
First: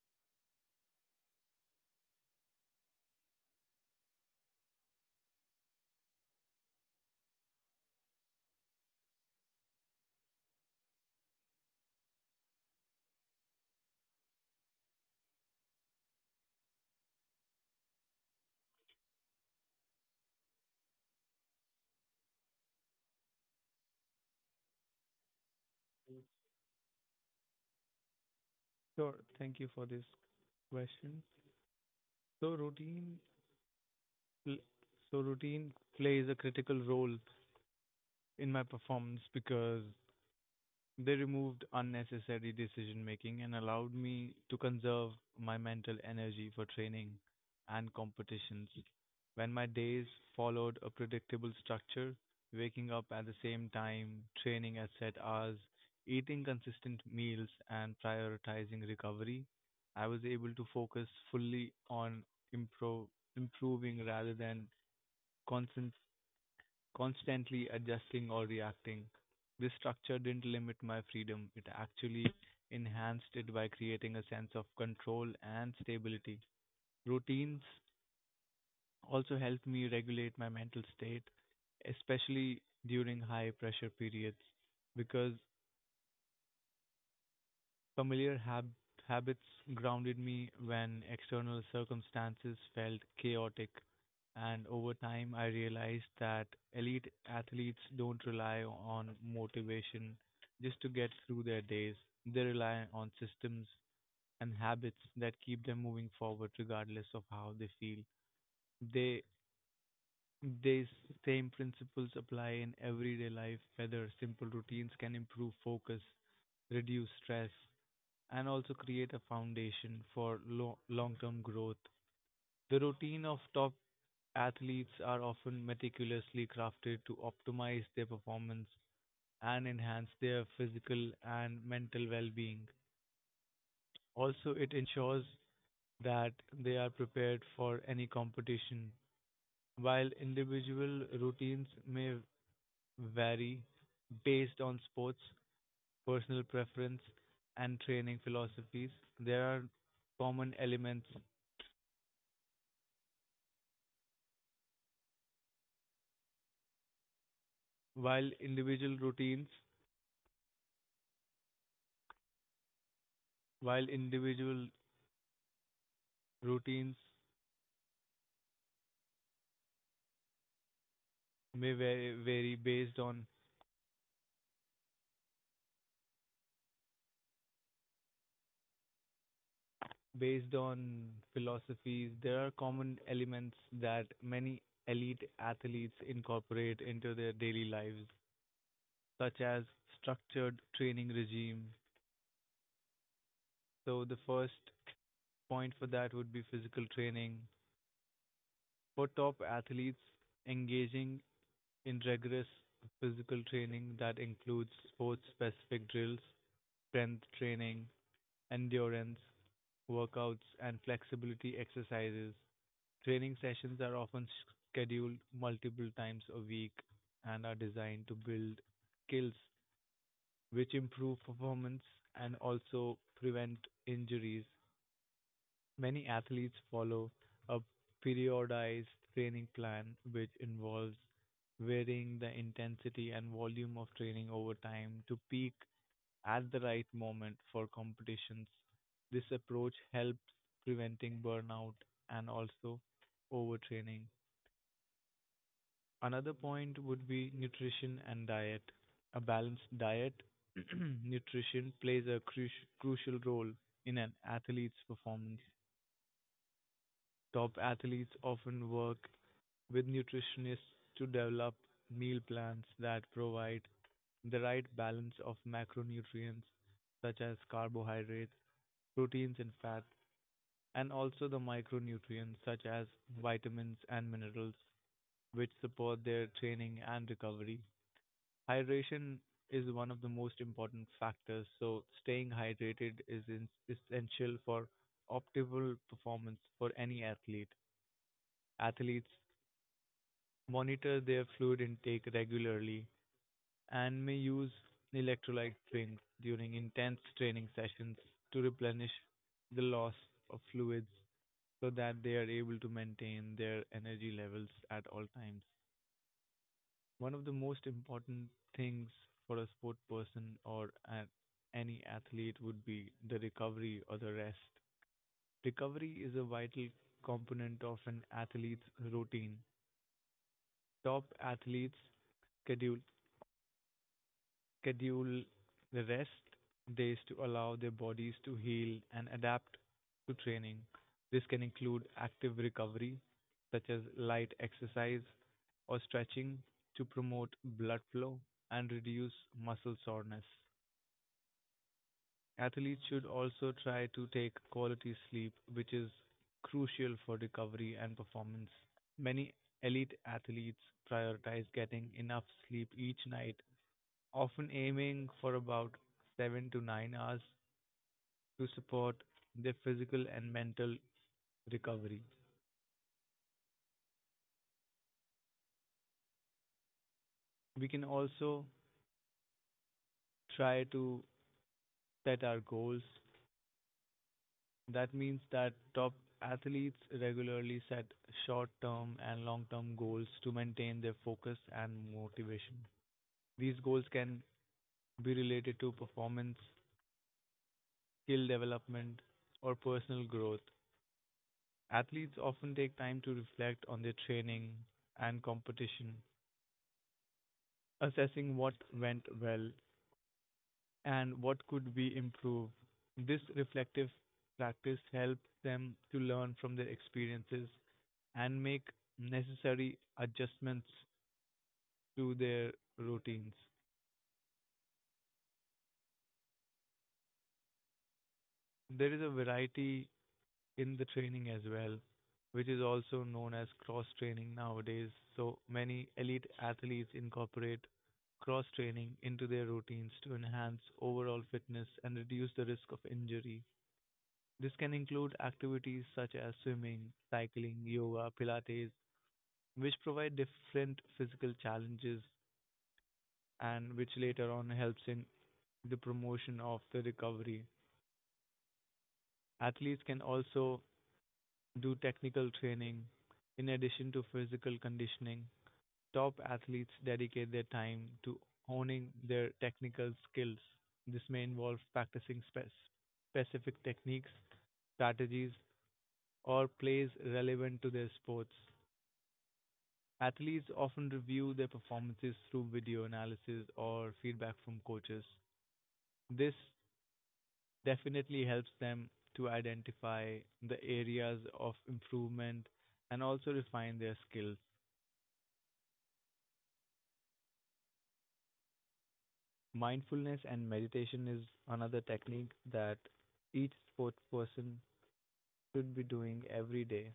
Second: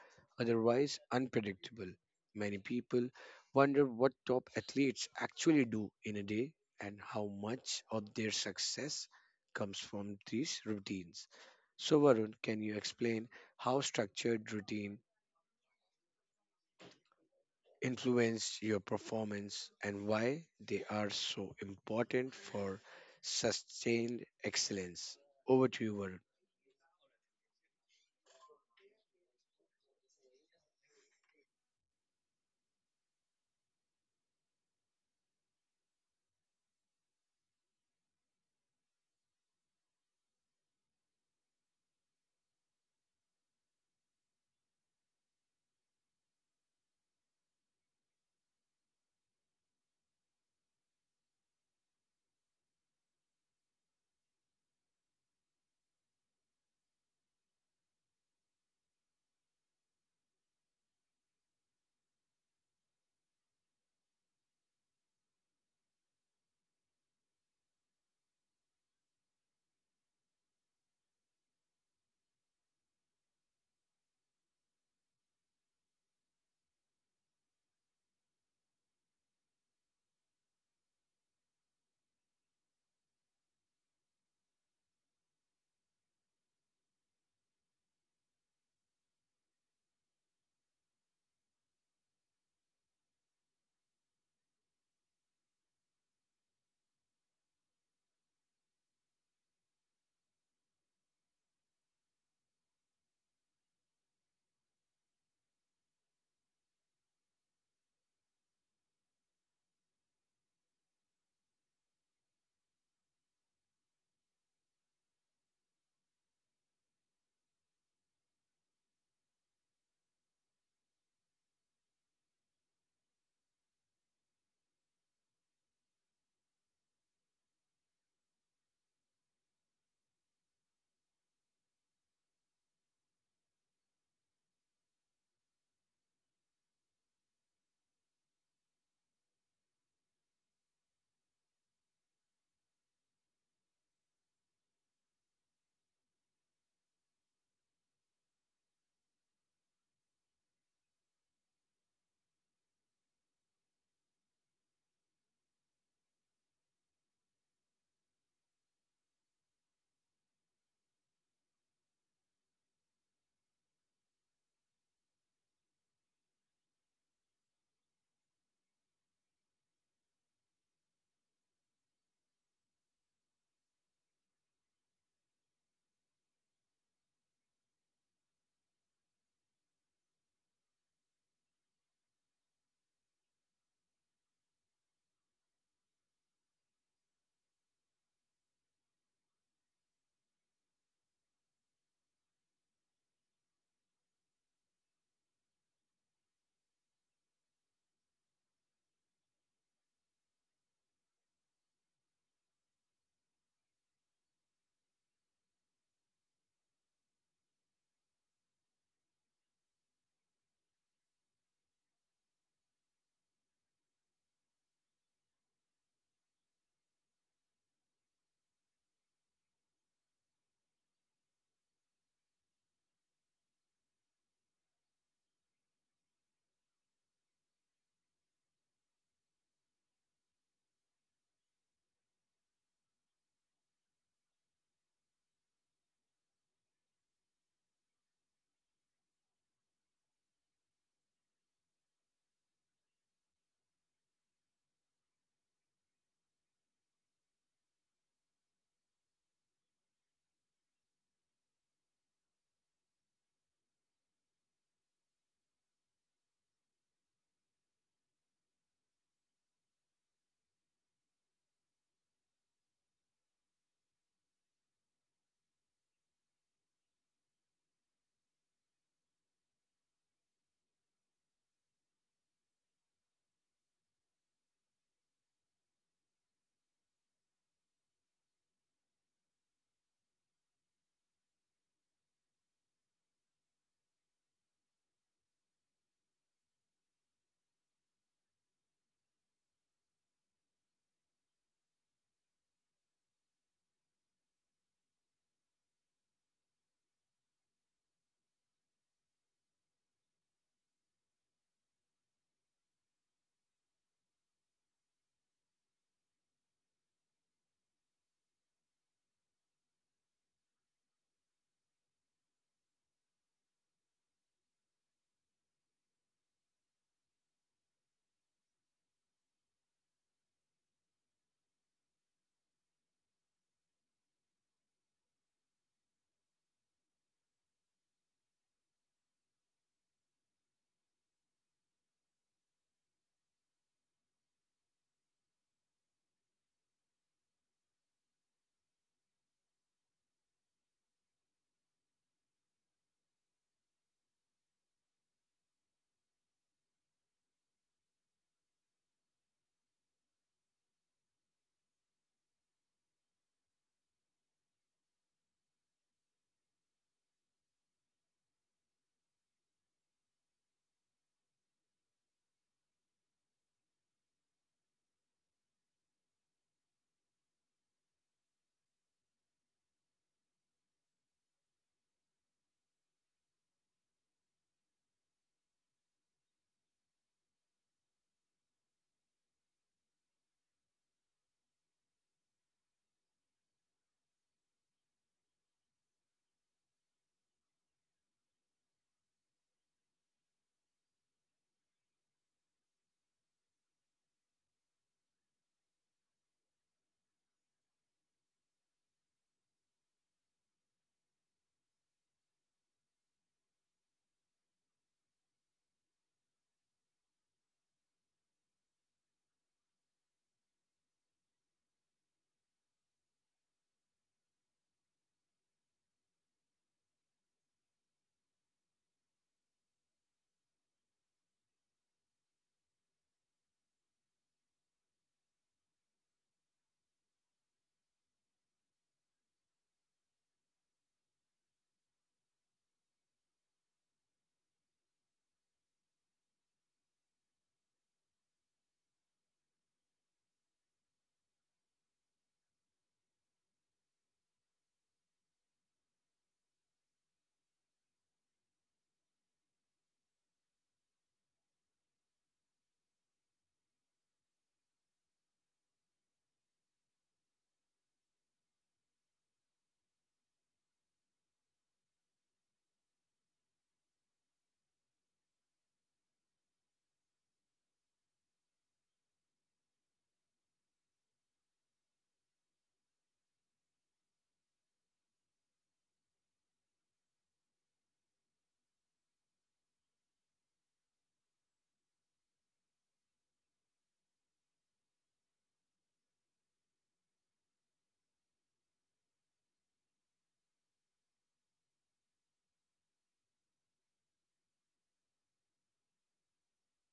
Speaker 1: otherwise unpredictable. Many people wonder what top athletes actually do in a day and how much of their success comes from these routines. So, Varun, can you explain how structured routine influence your performance and why they are so important for sustained excellence? Over to you, Varun.
Speaker 2: Sure. Thank you for this question. So routine pl- so routine plays a critical role in my performance because they removed unnecessary decision making and allowed me to conserve my mental energy for training and competitions. When my days followed a predictable structure, waking up at the same time, training at set hours, eating consistent meals, and prioritizing recovery, I was able to focus fully on impro- improving rather than concent- constantly adjusting or reacting. This structure didn't limit my freedom, it actually enhanced it by creating a sense of control and stability. Routines also helped me regulate my mental state, especially during high pressure periods, because Familiar hab- habits grounded me when external circumstances felt chaotic, and over time I realized that elite athletes don't rely on motivation just to get through their days. They rely on systems and habits that keep them moving forward regardless of how they feel. They These same principles apply in everyday life, whether simple routines can improve focus, reduce stress, and also create a foundation for long-term growth. The routine of top athletes are often meticulously crafted to optimize their performance and enhance their physical and mental well-being. Also, it ensures that they are prepared for any competition. While individual routines may vary based on sports, personal preference, and training philosophies, there are common elements While individual routines, while individual routines may va- vary based on based on philosophies, there are common elements that many elite athletes incorporate into their daily lives, such as structured training regime. So the first point for that would be physical training. For top athletes, engaging in rigorous physical training that includes sports specific drills, strength training, endurance workouts, and flexibility exercises. Training sessions are often scheduled multiple times a week and are designed to build skills which improve performance and also prevent injuries. Many athletes follow a periodized training plan which involves varying the intensity and volume of training over time to peak at the right moment for competitions. This approach helps preventing burnout and also overtraining. Another point would be nutrition and diet. A balanced diet, nutrition plays a crucial role in an athlete's performance. Top athletes often work with nutritionists to develop meal plans that provide the right balance of macronutrients such as carbohydrates, proteins, and fats, and also the micronutrients such as vitamins and minerals, which support their training and recovery. Hydration is one of the most important factors, so staying hydrated is essential for optimal performance for any athlete. Athletes monitor their fluid intake regularly and may use electrolyte drinks during intense training sessions to replenish the loss of fluids so that they are able to maintain their energy levels at all times. One of the most important things for a sport person or any athlete would be the recovery or the rest. Recovery is a vital component of an athlete's routine. Top athletes schedule schedule the rest days to allow their bodies to heal and adapt to training. This can include active recovery, such as light exercise or stretching to promote blood flow and reduce muscle soreness. Athletes should also try to take quality sleep, which is crucial for recovery and performance. Many elite athletes prioritize getting enough sleep each night, often aiming for about 7 to 9 hours to support their physical and mental recovery. We can also try to set our goals. That means that top athletes regularly set short term and long term goals to maintain their focus and motivation. These goals can be related to performance, skill development, or personal growth. Athletes often take time to reflect on their training and competition, assessing what went well and what could be improved. This reflective practice helps them to learn from their experiences and make necessary adjustments to their routines. There is a variety in the training as well, which is also known as cross training nowadays. So many elite athletes incorporate cross training into their routines to enhance overall fitness and reduce the risk of injury. This can include activities such as swimming, cycling, yoga, Pilates, which provide different physical challenges and which later on helps in the promotion of the recovery. Athletes can also do technical training in addition to physical conditioning. Top athletes dedicate their time to honing their technical skills. This may involve practicing specific techniques, strategies, or plays relevant to their sports. Athletes often review their performances through video analysis or feedback from coaches. This definitely helps them to identify the areas of improvement and also refine their skills. Mindfulness and meditation is another technique that each sports person should be doing every day.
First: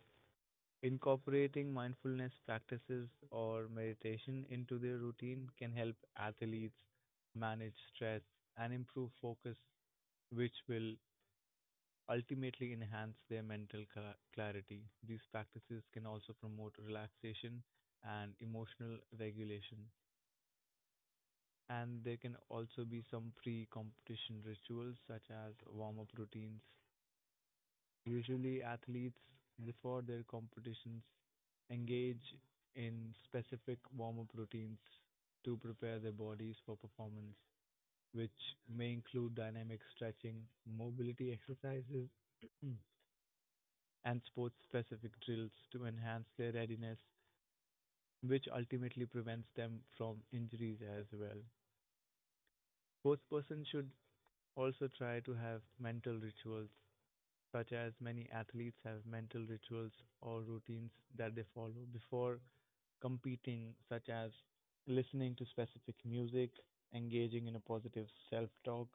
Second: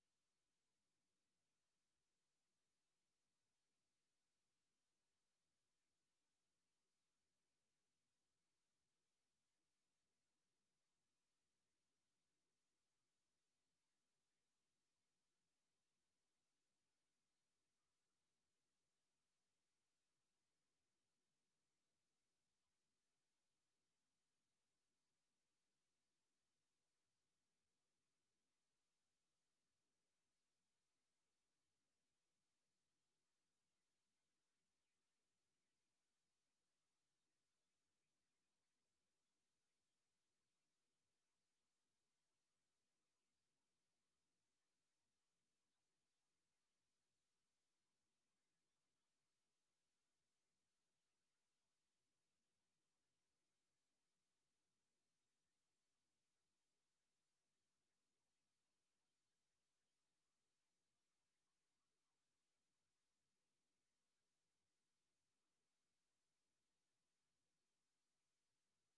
Speaker 2: Incorporating mindfulness practices or meditation into their routine can help athletes manage stress and improve focus which will ultimately enhance their mental clarity. These practices can also promote relaxation and emotional regulation. And there can also be some pre competition rituals such as warm up routines. Usually, athletes before their competitions engage in specific warm up routines to prepare their bodies for performance, which may include dynamic stretching, mobility exercises, and sports specific drills to enhance their readiness, which ultimately prevents them from injuries as well. Sportspersons should also try to have mental rituals, such as many athletes have mental rituals or routines that they follow before competing, such as listening to specific music, engaging in a positive self talk,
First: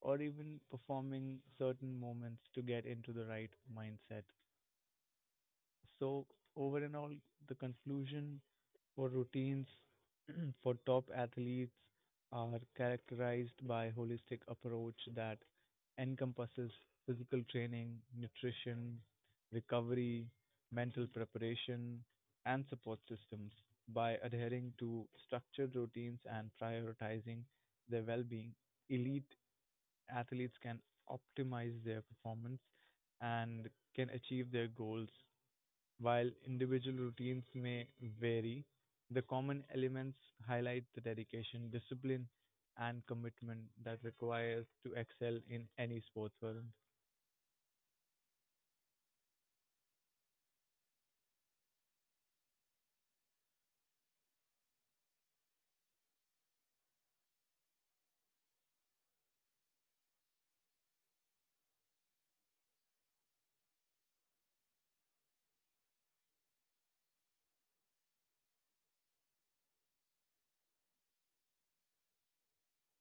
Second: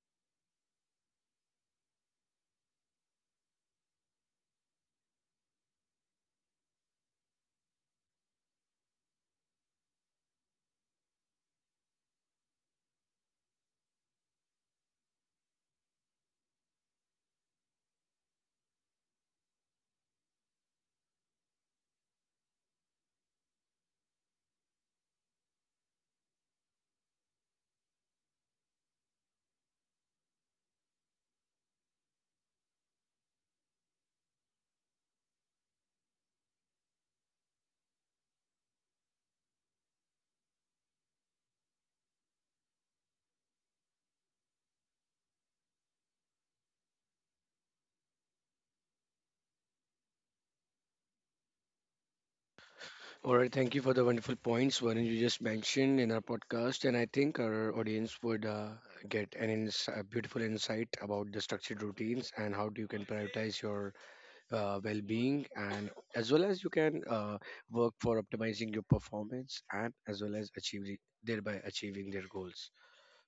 Speaker 2: or even performing certain moments to get into the right mindset. So, over and all, the conclusion for routines for top athletes are characterized by holistic approach that encompasses physical training, nutrition, recovery, mental preparation, and support systems. By adhering to structured routines and prioritizing their well-being, elite athletes can optimize their performance and can achieve their goals while individual routines may vary, the common elements highlight the dedication, discipline, and commitment that requires to excel in any sports world.
Speaker 1: All right, thank you for the wonderful points, Varun, you just mentioned in our podcast. And I think our audience would get an a beautiful insight about the structured routines and how do you can prioritize your well being, and as well as you can work for optimizing your performance and as well as achieving thereby achieving their goals.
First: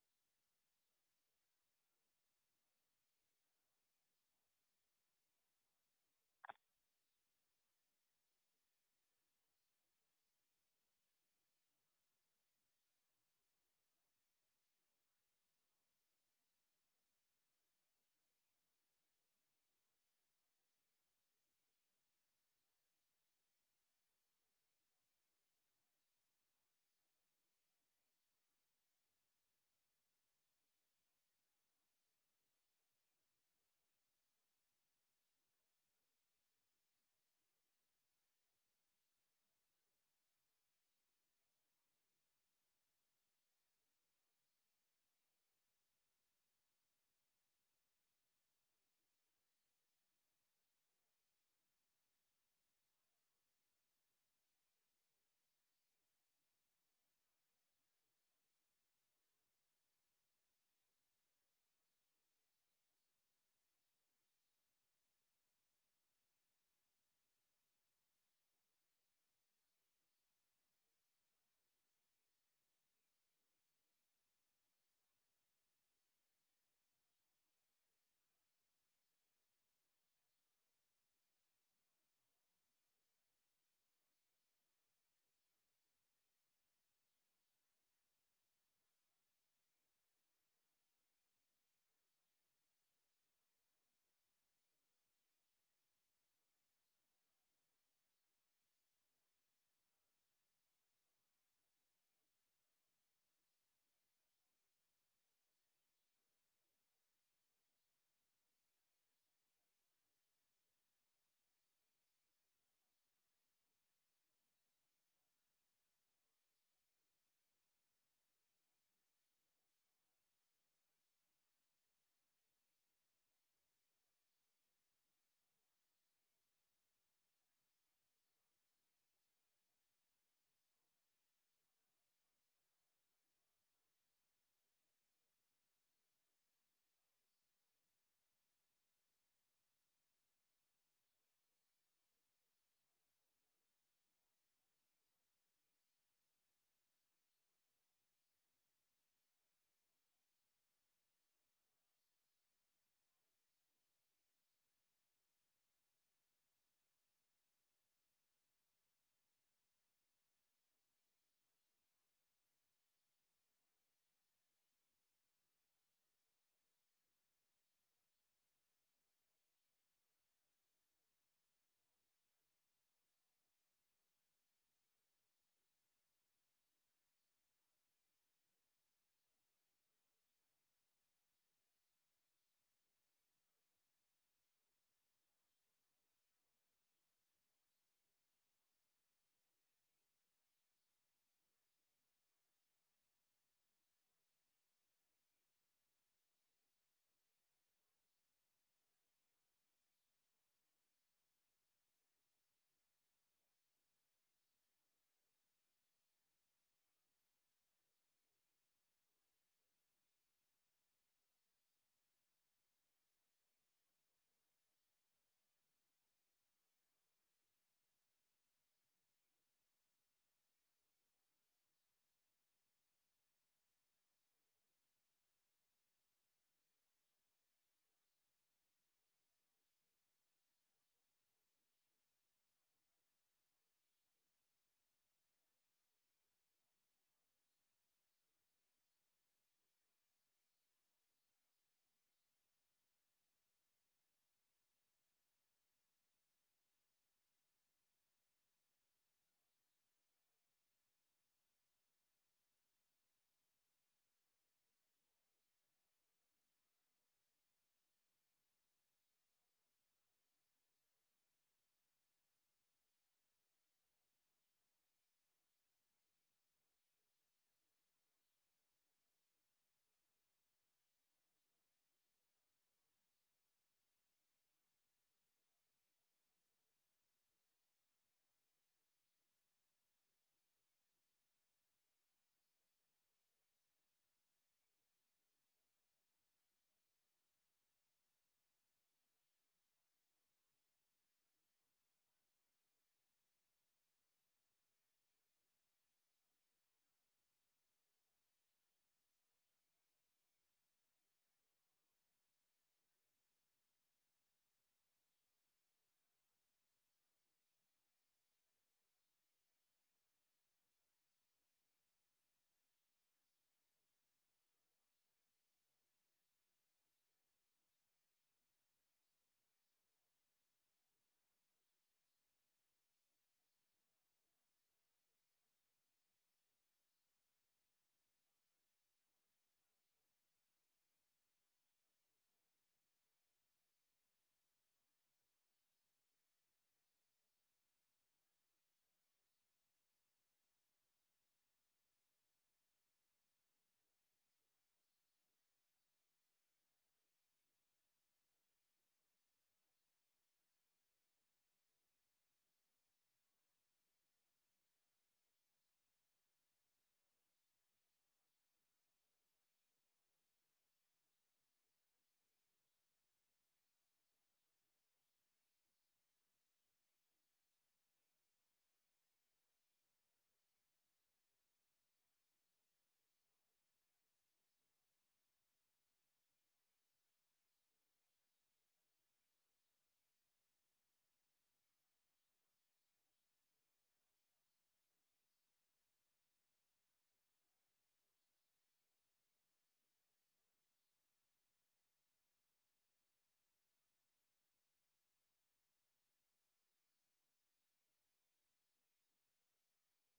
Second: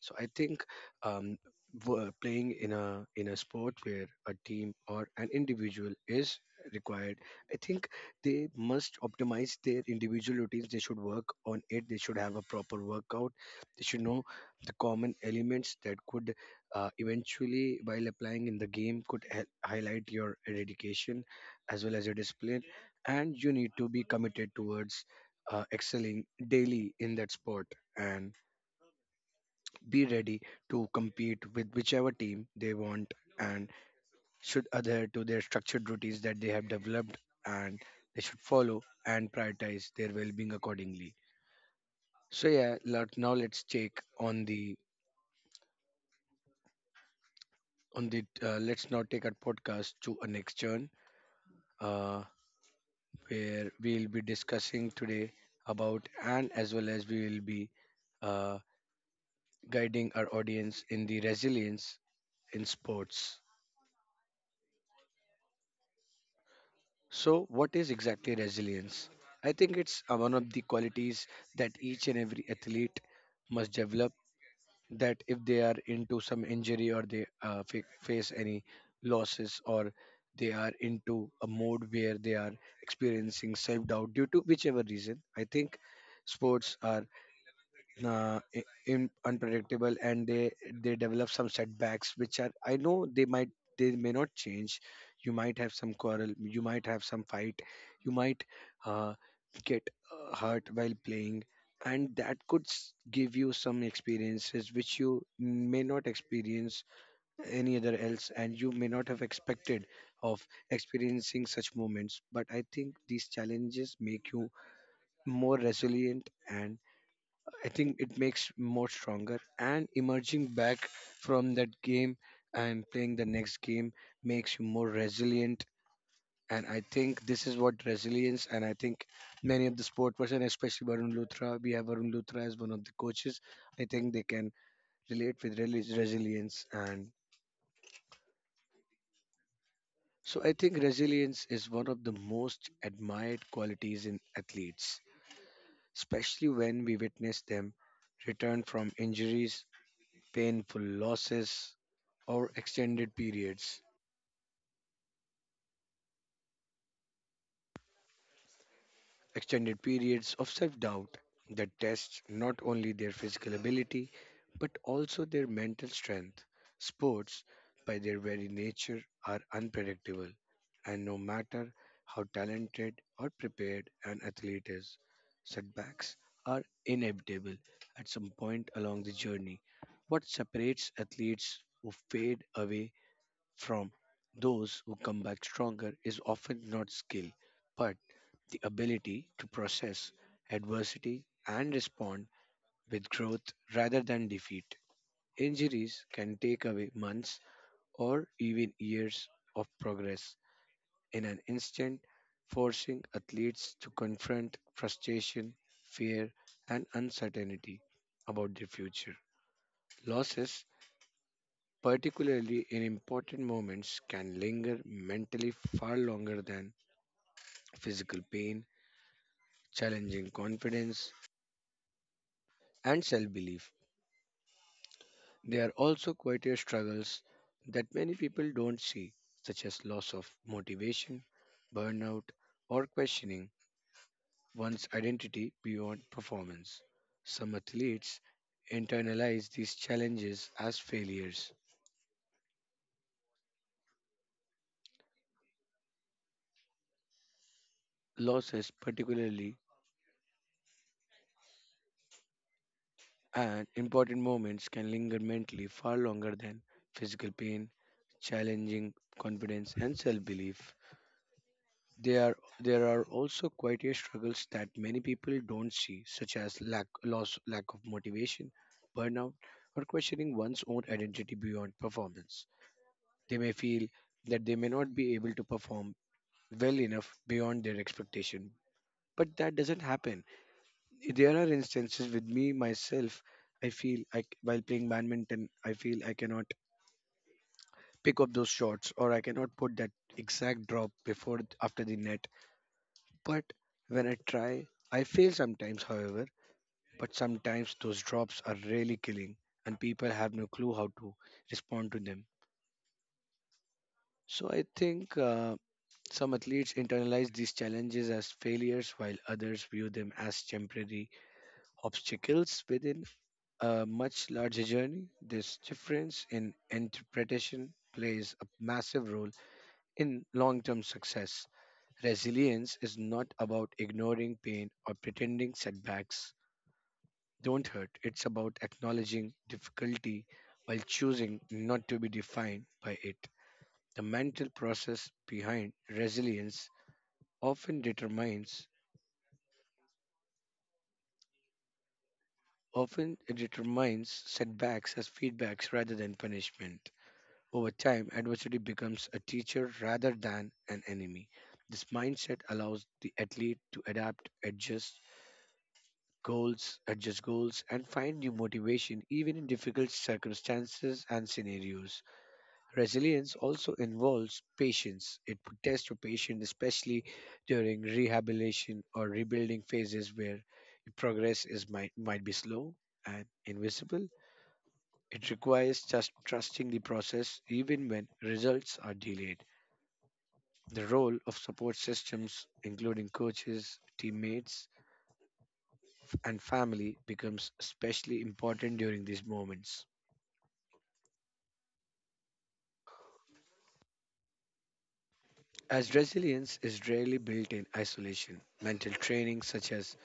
Speaker 1: So I think um, playing in a sport where a team or an individual is required, I think they must optimize their individual routines. They should work on it. They should have a proper workout. They should know the common elements that could eventually, while applying in the game, could highlight your dedication as well as your discipline. And you need to be committed towards excelling daily in that sport, and be ready to compete with whichever team they want, and should adhere to their structured routines that they have developed, and they should follow and prioritize their well-being accordingly. So, yeah, now let's check on the on the let's now take our podcast to a next turn, uh, where we'll be discussing today about and as well as we will be uh, guiding our audience in the resilience in sports. So, what is exactly resilience? I think it's one of the qualities that each and every athlete must develop. That, if they are into some injury, or they face any losses, or they are into a mode where they are experiencing self doubt due to whichever reason, I think sports are unpredictable, and they develop some setbacks which are, I know, they may not change. You might have some quarrel, you might have some fight, you might uh, get hurt while playing, and that could give you some experiences which you may not experience any other else, and you may not have expected of experiencing such moments. But I think these challenges make you more resilient. And I think it makes more stronger, and emerging back from that game and playing the next game makes you more resilient. And I think this is what resilience. And I think many of the sport person, especially Varun Luthra, we have Varun Luthra as one of the coaches, I think they can relate with resilience. And so I think resilience is one of the most admired qualities in athletes, especially when we witness them return from injuries, painful losses, or extended periods of self-doubt that test not only their physical ability but also their mental strength. Sports, by their very nature, are unpredictable, and no matter how talented or prepared an athlete is, setbacks are inevitable at some point along the journey. What separates athletes who fade away from those who come back stronger is often not skill, but the ability to process adversity and respond with growth rather than defeat. Injuries can take away months or even years of progress in an instant, forcing athletes to confront frustration, fear, and uncertainty about their future. Losses, particularly in important moments, can linger mentally far longer than physical pain, challenging confidence, and self belief. They are also quieter struggles that many people don't see, such as loss of motivation, burnout, or questioning one's identity beyond performance. Some athletes internalize these challenges as failures, losses, particularly and important moments can linger mentally far longer than physical pain, challenging confidence and self-belief. There are also quieter struggles that many people don't see, such as lack of motivation, burnout, or questioning one's own identity beyond performance. They may feel that they may not be able to perform well enough beyond their expectation. But that doesn't happen. There are instances with me myself, I feel like while playing badminton I feel I cannot pick up those shots, or I cannot put that exact drop before after the net. But when I try, I fail sometimes. However, but sometimes those drops are really killing, and people have no clue how to respond to them. So I think some athletes internalize these challenges as failures while others view them as temporary obstacles within a much larger journey. This difference in interpretation plays a massive role in long term success. Resilience is not about ignoring pain or pretending setbacks don't hurt, it's about acknowledging difficulty while choosing not to be defined by it. The mental process behind resilience often determines often it determines setbacks as feedbacks rather than punishment. Over time, adversity becomes a teacher rather than an enemy. This mindset allows the athlete to adapt, adjust goals, and find new motivation even in difficult circumstances and scenarios. Resilience also involves patience. It would test your patience, especially during rehabilitation or rebuilding phases where your progress is might be slow and invisible. It requires just trusting the process even when results are delayed. The role of support systems, including coaches, teammates, and family, becomes especially important during these moments. As resilience is rarely built in isolation, mental training such as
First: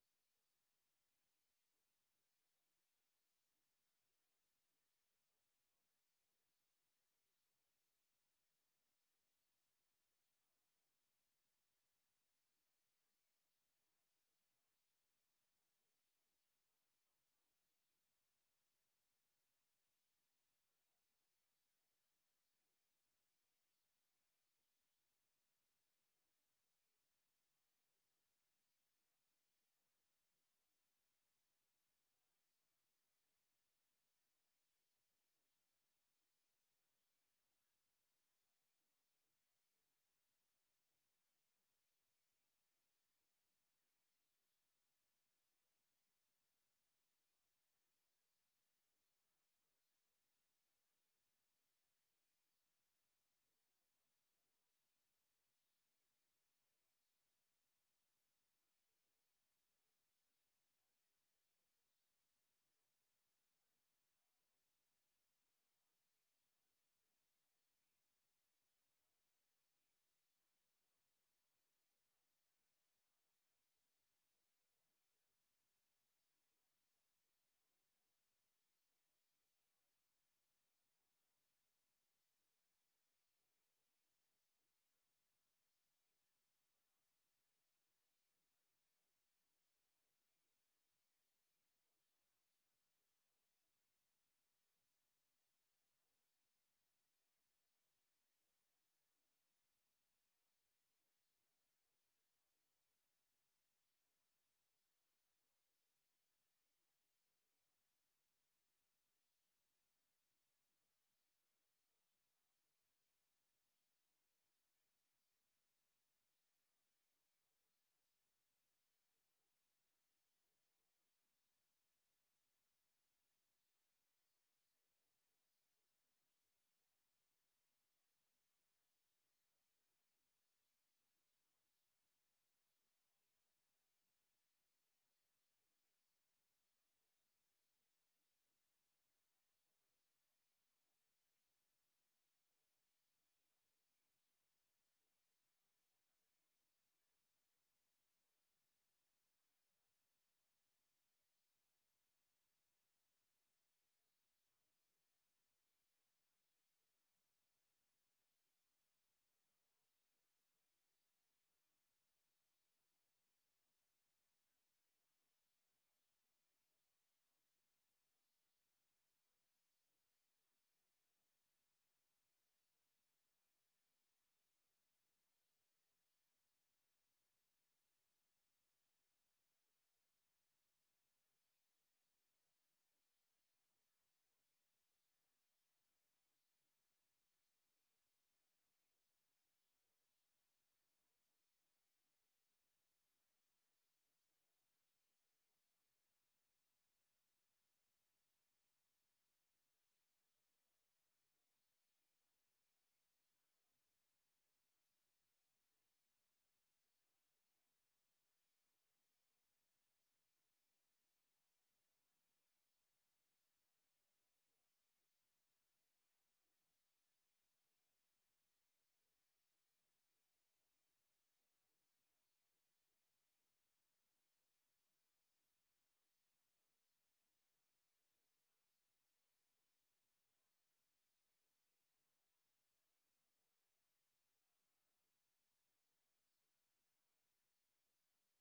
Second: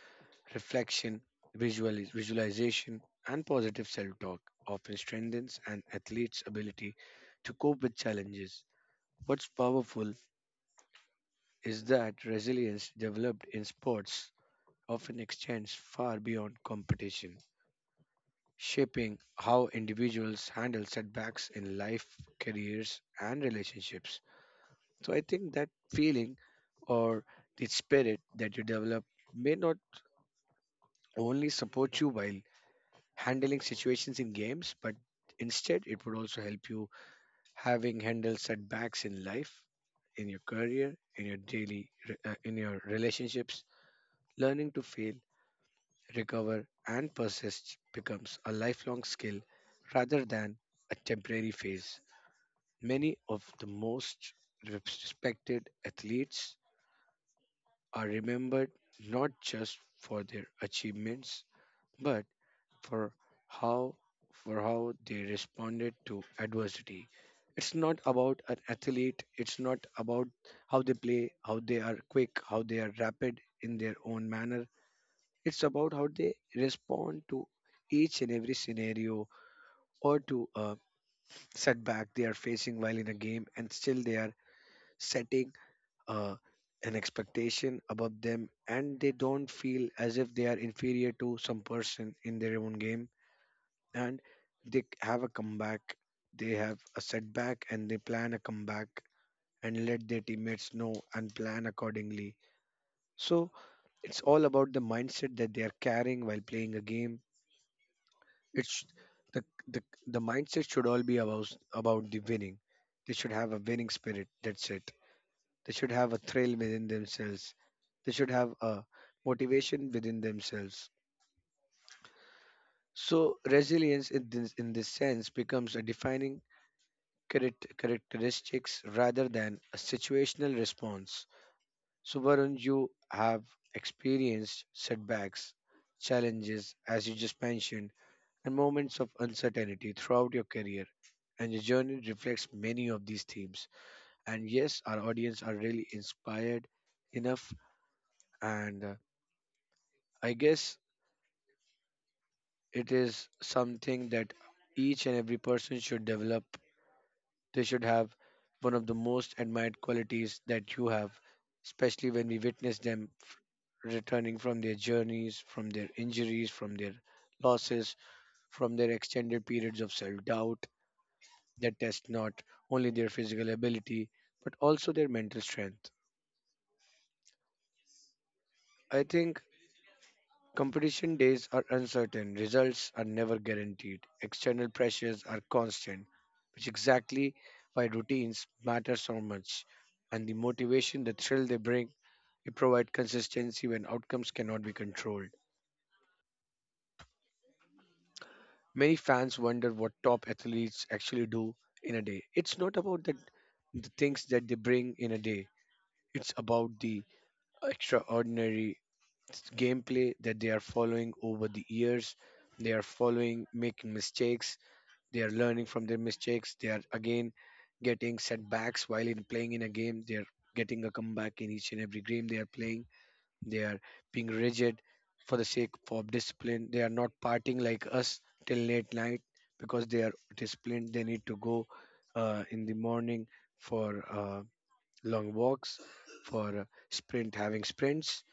Speaker 1: reflection, visualization, and positive self talk often strengthens an athlete's ability to cope with challenges. What's powerful is that resilience developed in sports often extends far beyond competition, shaping how individuals handle setbacks in life, careers, and relationships. So I think that feeling, or the spirit that you develop, may not only support you while handling situations in games, but instead it would also help you having handled setbacks in life, in your career, in your daily, in your relationships. Learning to fail, recover, and persist becomes a lifelong skill rather than a temporary phase. Many of the most respected athletes are remembered not just for their achievements, but for how for how they responded to adversity. It's not about an athlete, it's not about how they play, how they are quick, how they are rapid in their own manner. It's about how they respond to each and every scenario or to a setback they are facing, while in a game, and still they are setting uh, an expectation above them, and they don't feel as if they are inferior to some person in their own game. And they have a comeback, they have a setback and they plan a comeback, and let their teammates know and plan accordingly. So it's all about the mindset that they are carrying while playing a game. it's the the, the mindset should all be about the winning. They should have a winning spirit, that's it. They should have a thrill within themselves. They should have a motivation within themselves. So resilience in this sense becomes a defining characteristics rather than a situational response. So Varun, you have experienced setbacks, challenges, as you just mentioned, and moments of uncertainty throughout your career. And your journey reflects many of these themes. And yes, our audience are really inspired enough, and I guess it is something that each and every person should develop. They should have one of the most admired qualities that you have, especially when we witness them returning from their journeys, from their injuries, from their losses, from their extended periods of self doubt that test not only their physical ability but also their mental strength. I think competition days are uncertain, results are never guaranteed, external pressures are constant, which exactly why routines matter so much. And the motivation, the thrill they bring, they provide consistency when outcomes cannot be controlled. Many fans wonder what top athletes actually do in a day. It's not about the things that they bring in a day, it's about the extraordinary gameplay that they are following over the years. They are following, making mistakes. They are learning from their mistakes. They are again getting setbacks while in playing in a game. They are getting a comeback in each and every game they are playing. They are being rigid for the sake of discipline. They are not partying like us till late night because they are disciplined. They need to go in the morning, for long walks, for sprint having sprints,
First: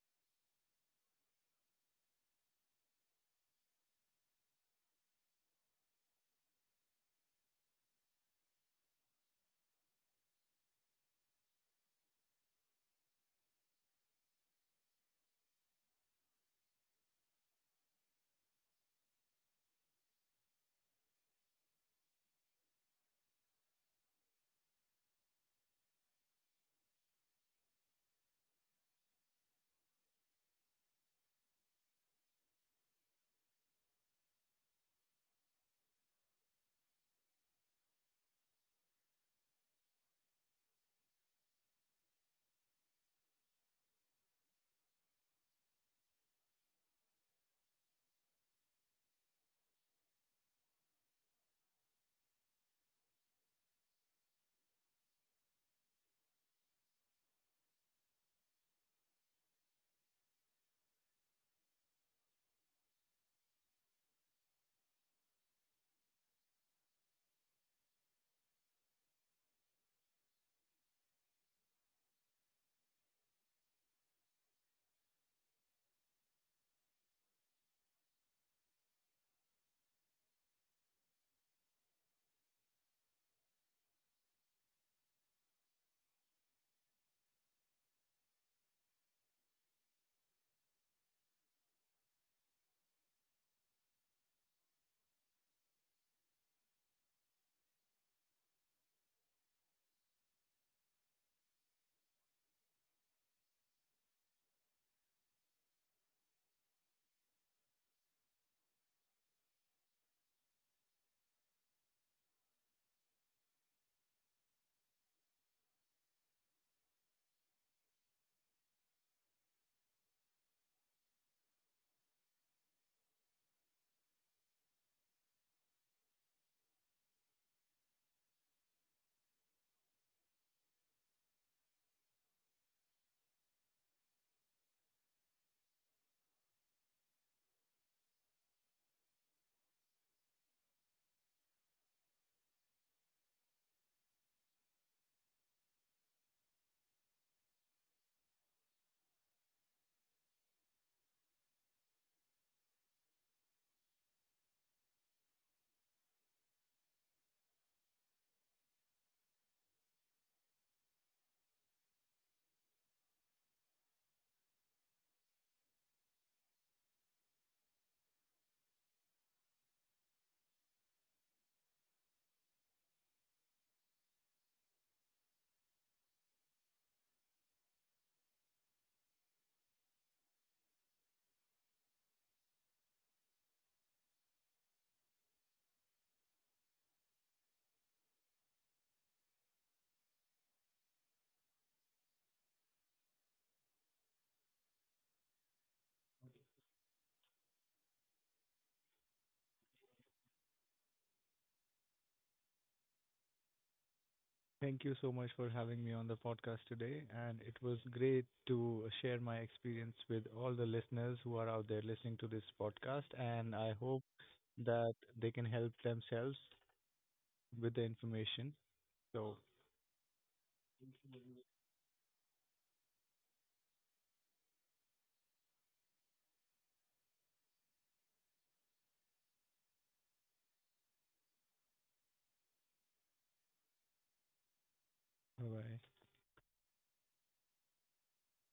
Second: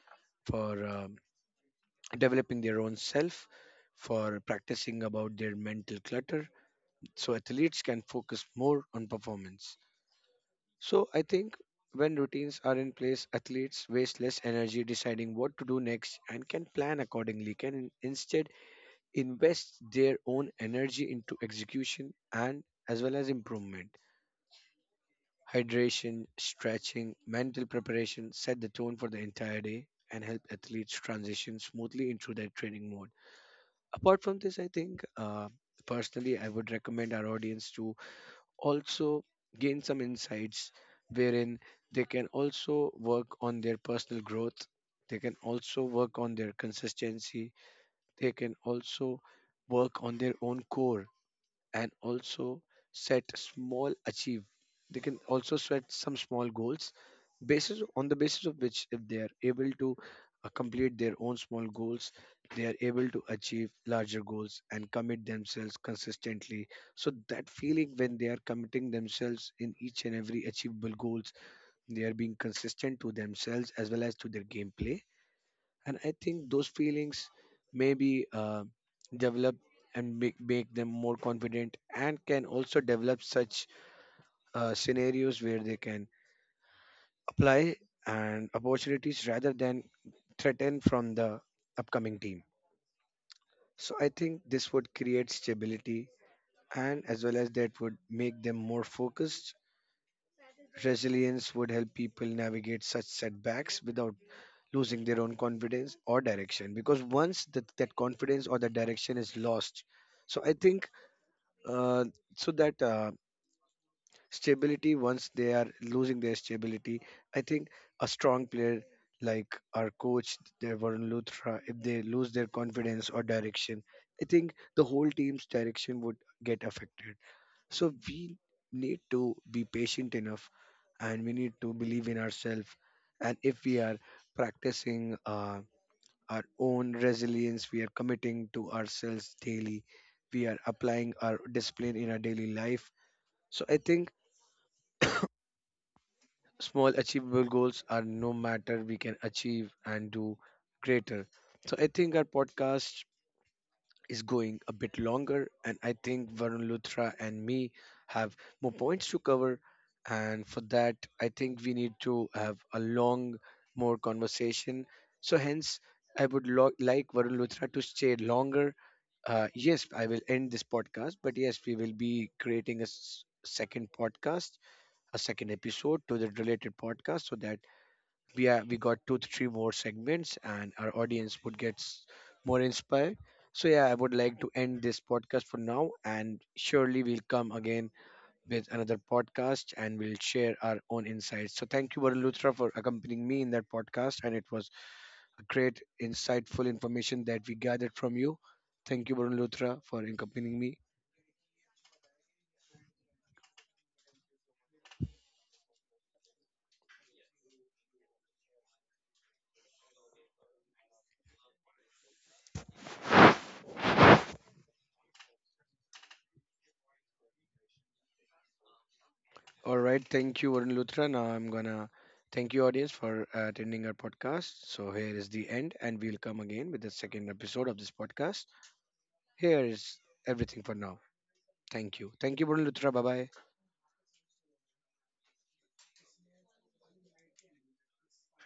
Speaker 1: for developing their own self, for practicing about their mental clutter, so athletes can focus more on performance. So I think when routines are in place, athletes waste less energy deciding what to do next and can plan accordingly, can instead invest their own energy into execution and as well as improvement. Hydration, stretching, mental preparation set the tone for the entire day and help athletes transition smoothly into their training mode. Apart from this, I think personally, I would recommend our audience to also gain some insights wherein they can also work on their personal growth, they can also work on their consistency, they can also work on their own core, and also set small achieve they can also set some small goals, basis on the basis of which, if they are able to complete their own small goals, they are able to achieve larger goals and commit themselves consistently. So that feeling when they are committing themselves in each and every achievable goals, they are being consistent to themselves as well as to their gameplay. And I think those feelings maybe develop and make them more confident, and can also develop such scenarios where they can apply and opportunities rather than threaten from the upcoming team. So I think this would create stability and as well as that would make them more focused. Resilience would help people navigate such setbacks without losing their own confidence or direction, because once that confidence or the direction is lost, so I think uh, so that stability, once they are losing their stability, I think a strong player like our coach their Varun Luthra, if they lose their confidence or direction, I think the whole team's direction would get affected. So we need to be patient enough, and we need to believe in ourselves, and if we are practicing our own resilience. We are committing to ourselves daily. We are applying our discipline in our daily life. So I think small achievable goals are no matter, we can achieve and do greater. So I think our podcast is going a bit longer, and I think Varun Luthra and me have more points to cover. And for that, I think we need to have a long, more conversation. So hence, I would like Varun Luthra to stay longer. Yes, I will end this podcast, but yes, we will be creating a second podcast, a second episode to the related podcast, so that we got two to three more segments, and our audience would get more inspired. So yeah, I would like to end this podcast for now, and surely we'll come again with another podcast, and we'll share our own insights. So thank you, Varun Luthra, for accompanying me in that podcast, and it was a great insightful information that we gathered from you. Thank you, Varun Luthra, for accompanying me.
Speaker 2: Thank you so much for having me on the podcast today, and it was great to share my experience with all the listeners who are out there listening to this podcast, and I hope that they can help themselves with the information. So,
Speaker 1: All right, thank you, Varun Luthra. Now I'm gonna thank you, audience, for attending our podcast. So here is the end, and we'll come again with the second episode of this podcast. Here is everything for now. Thank you, Varun Luthra. Bye bye.
Speaker 2: bye bye.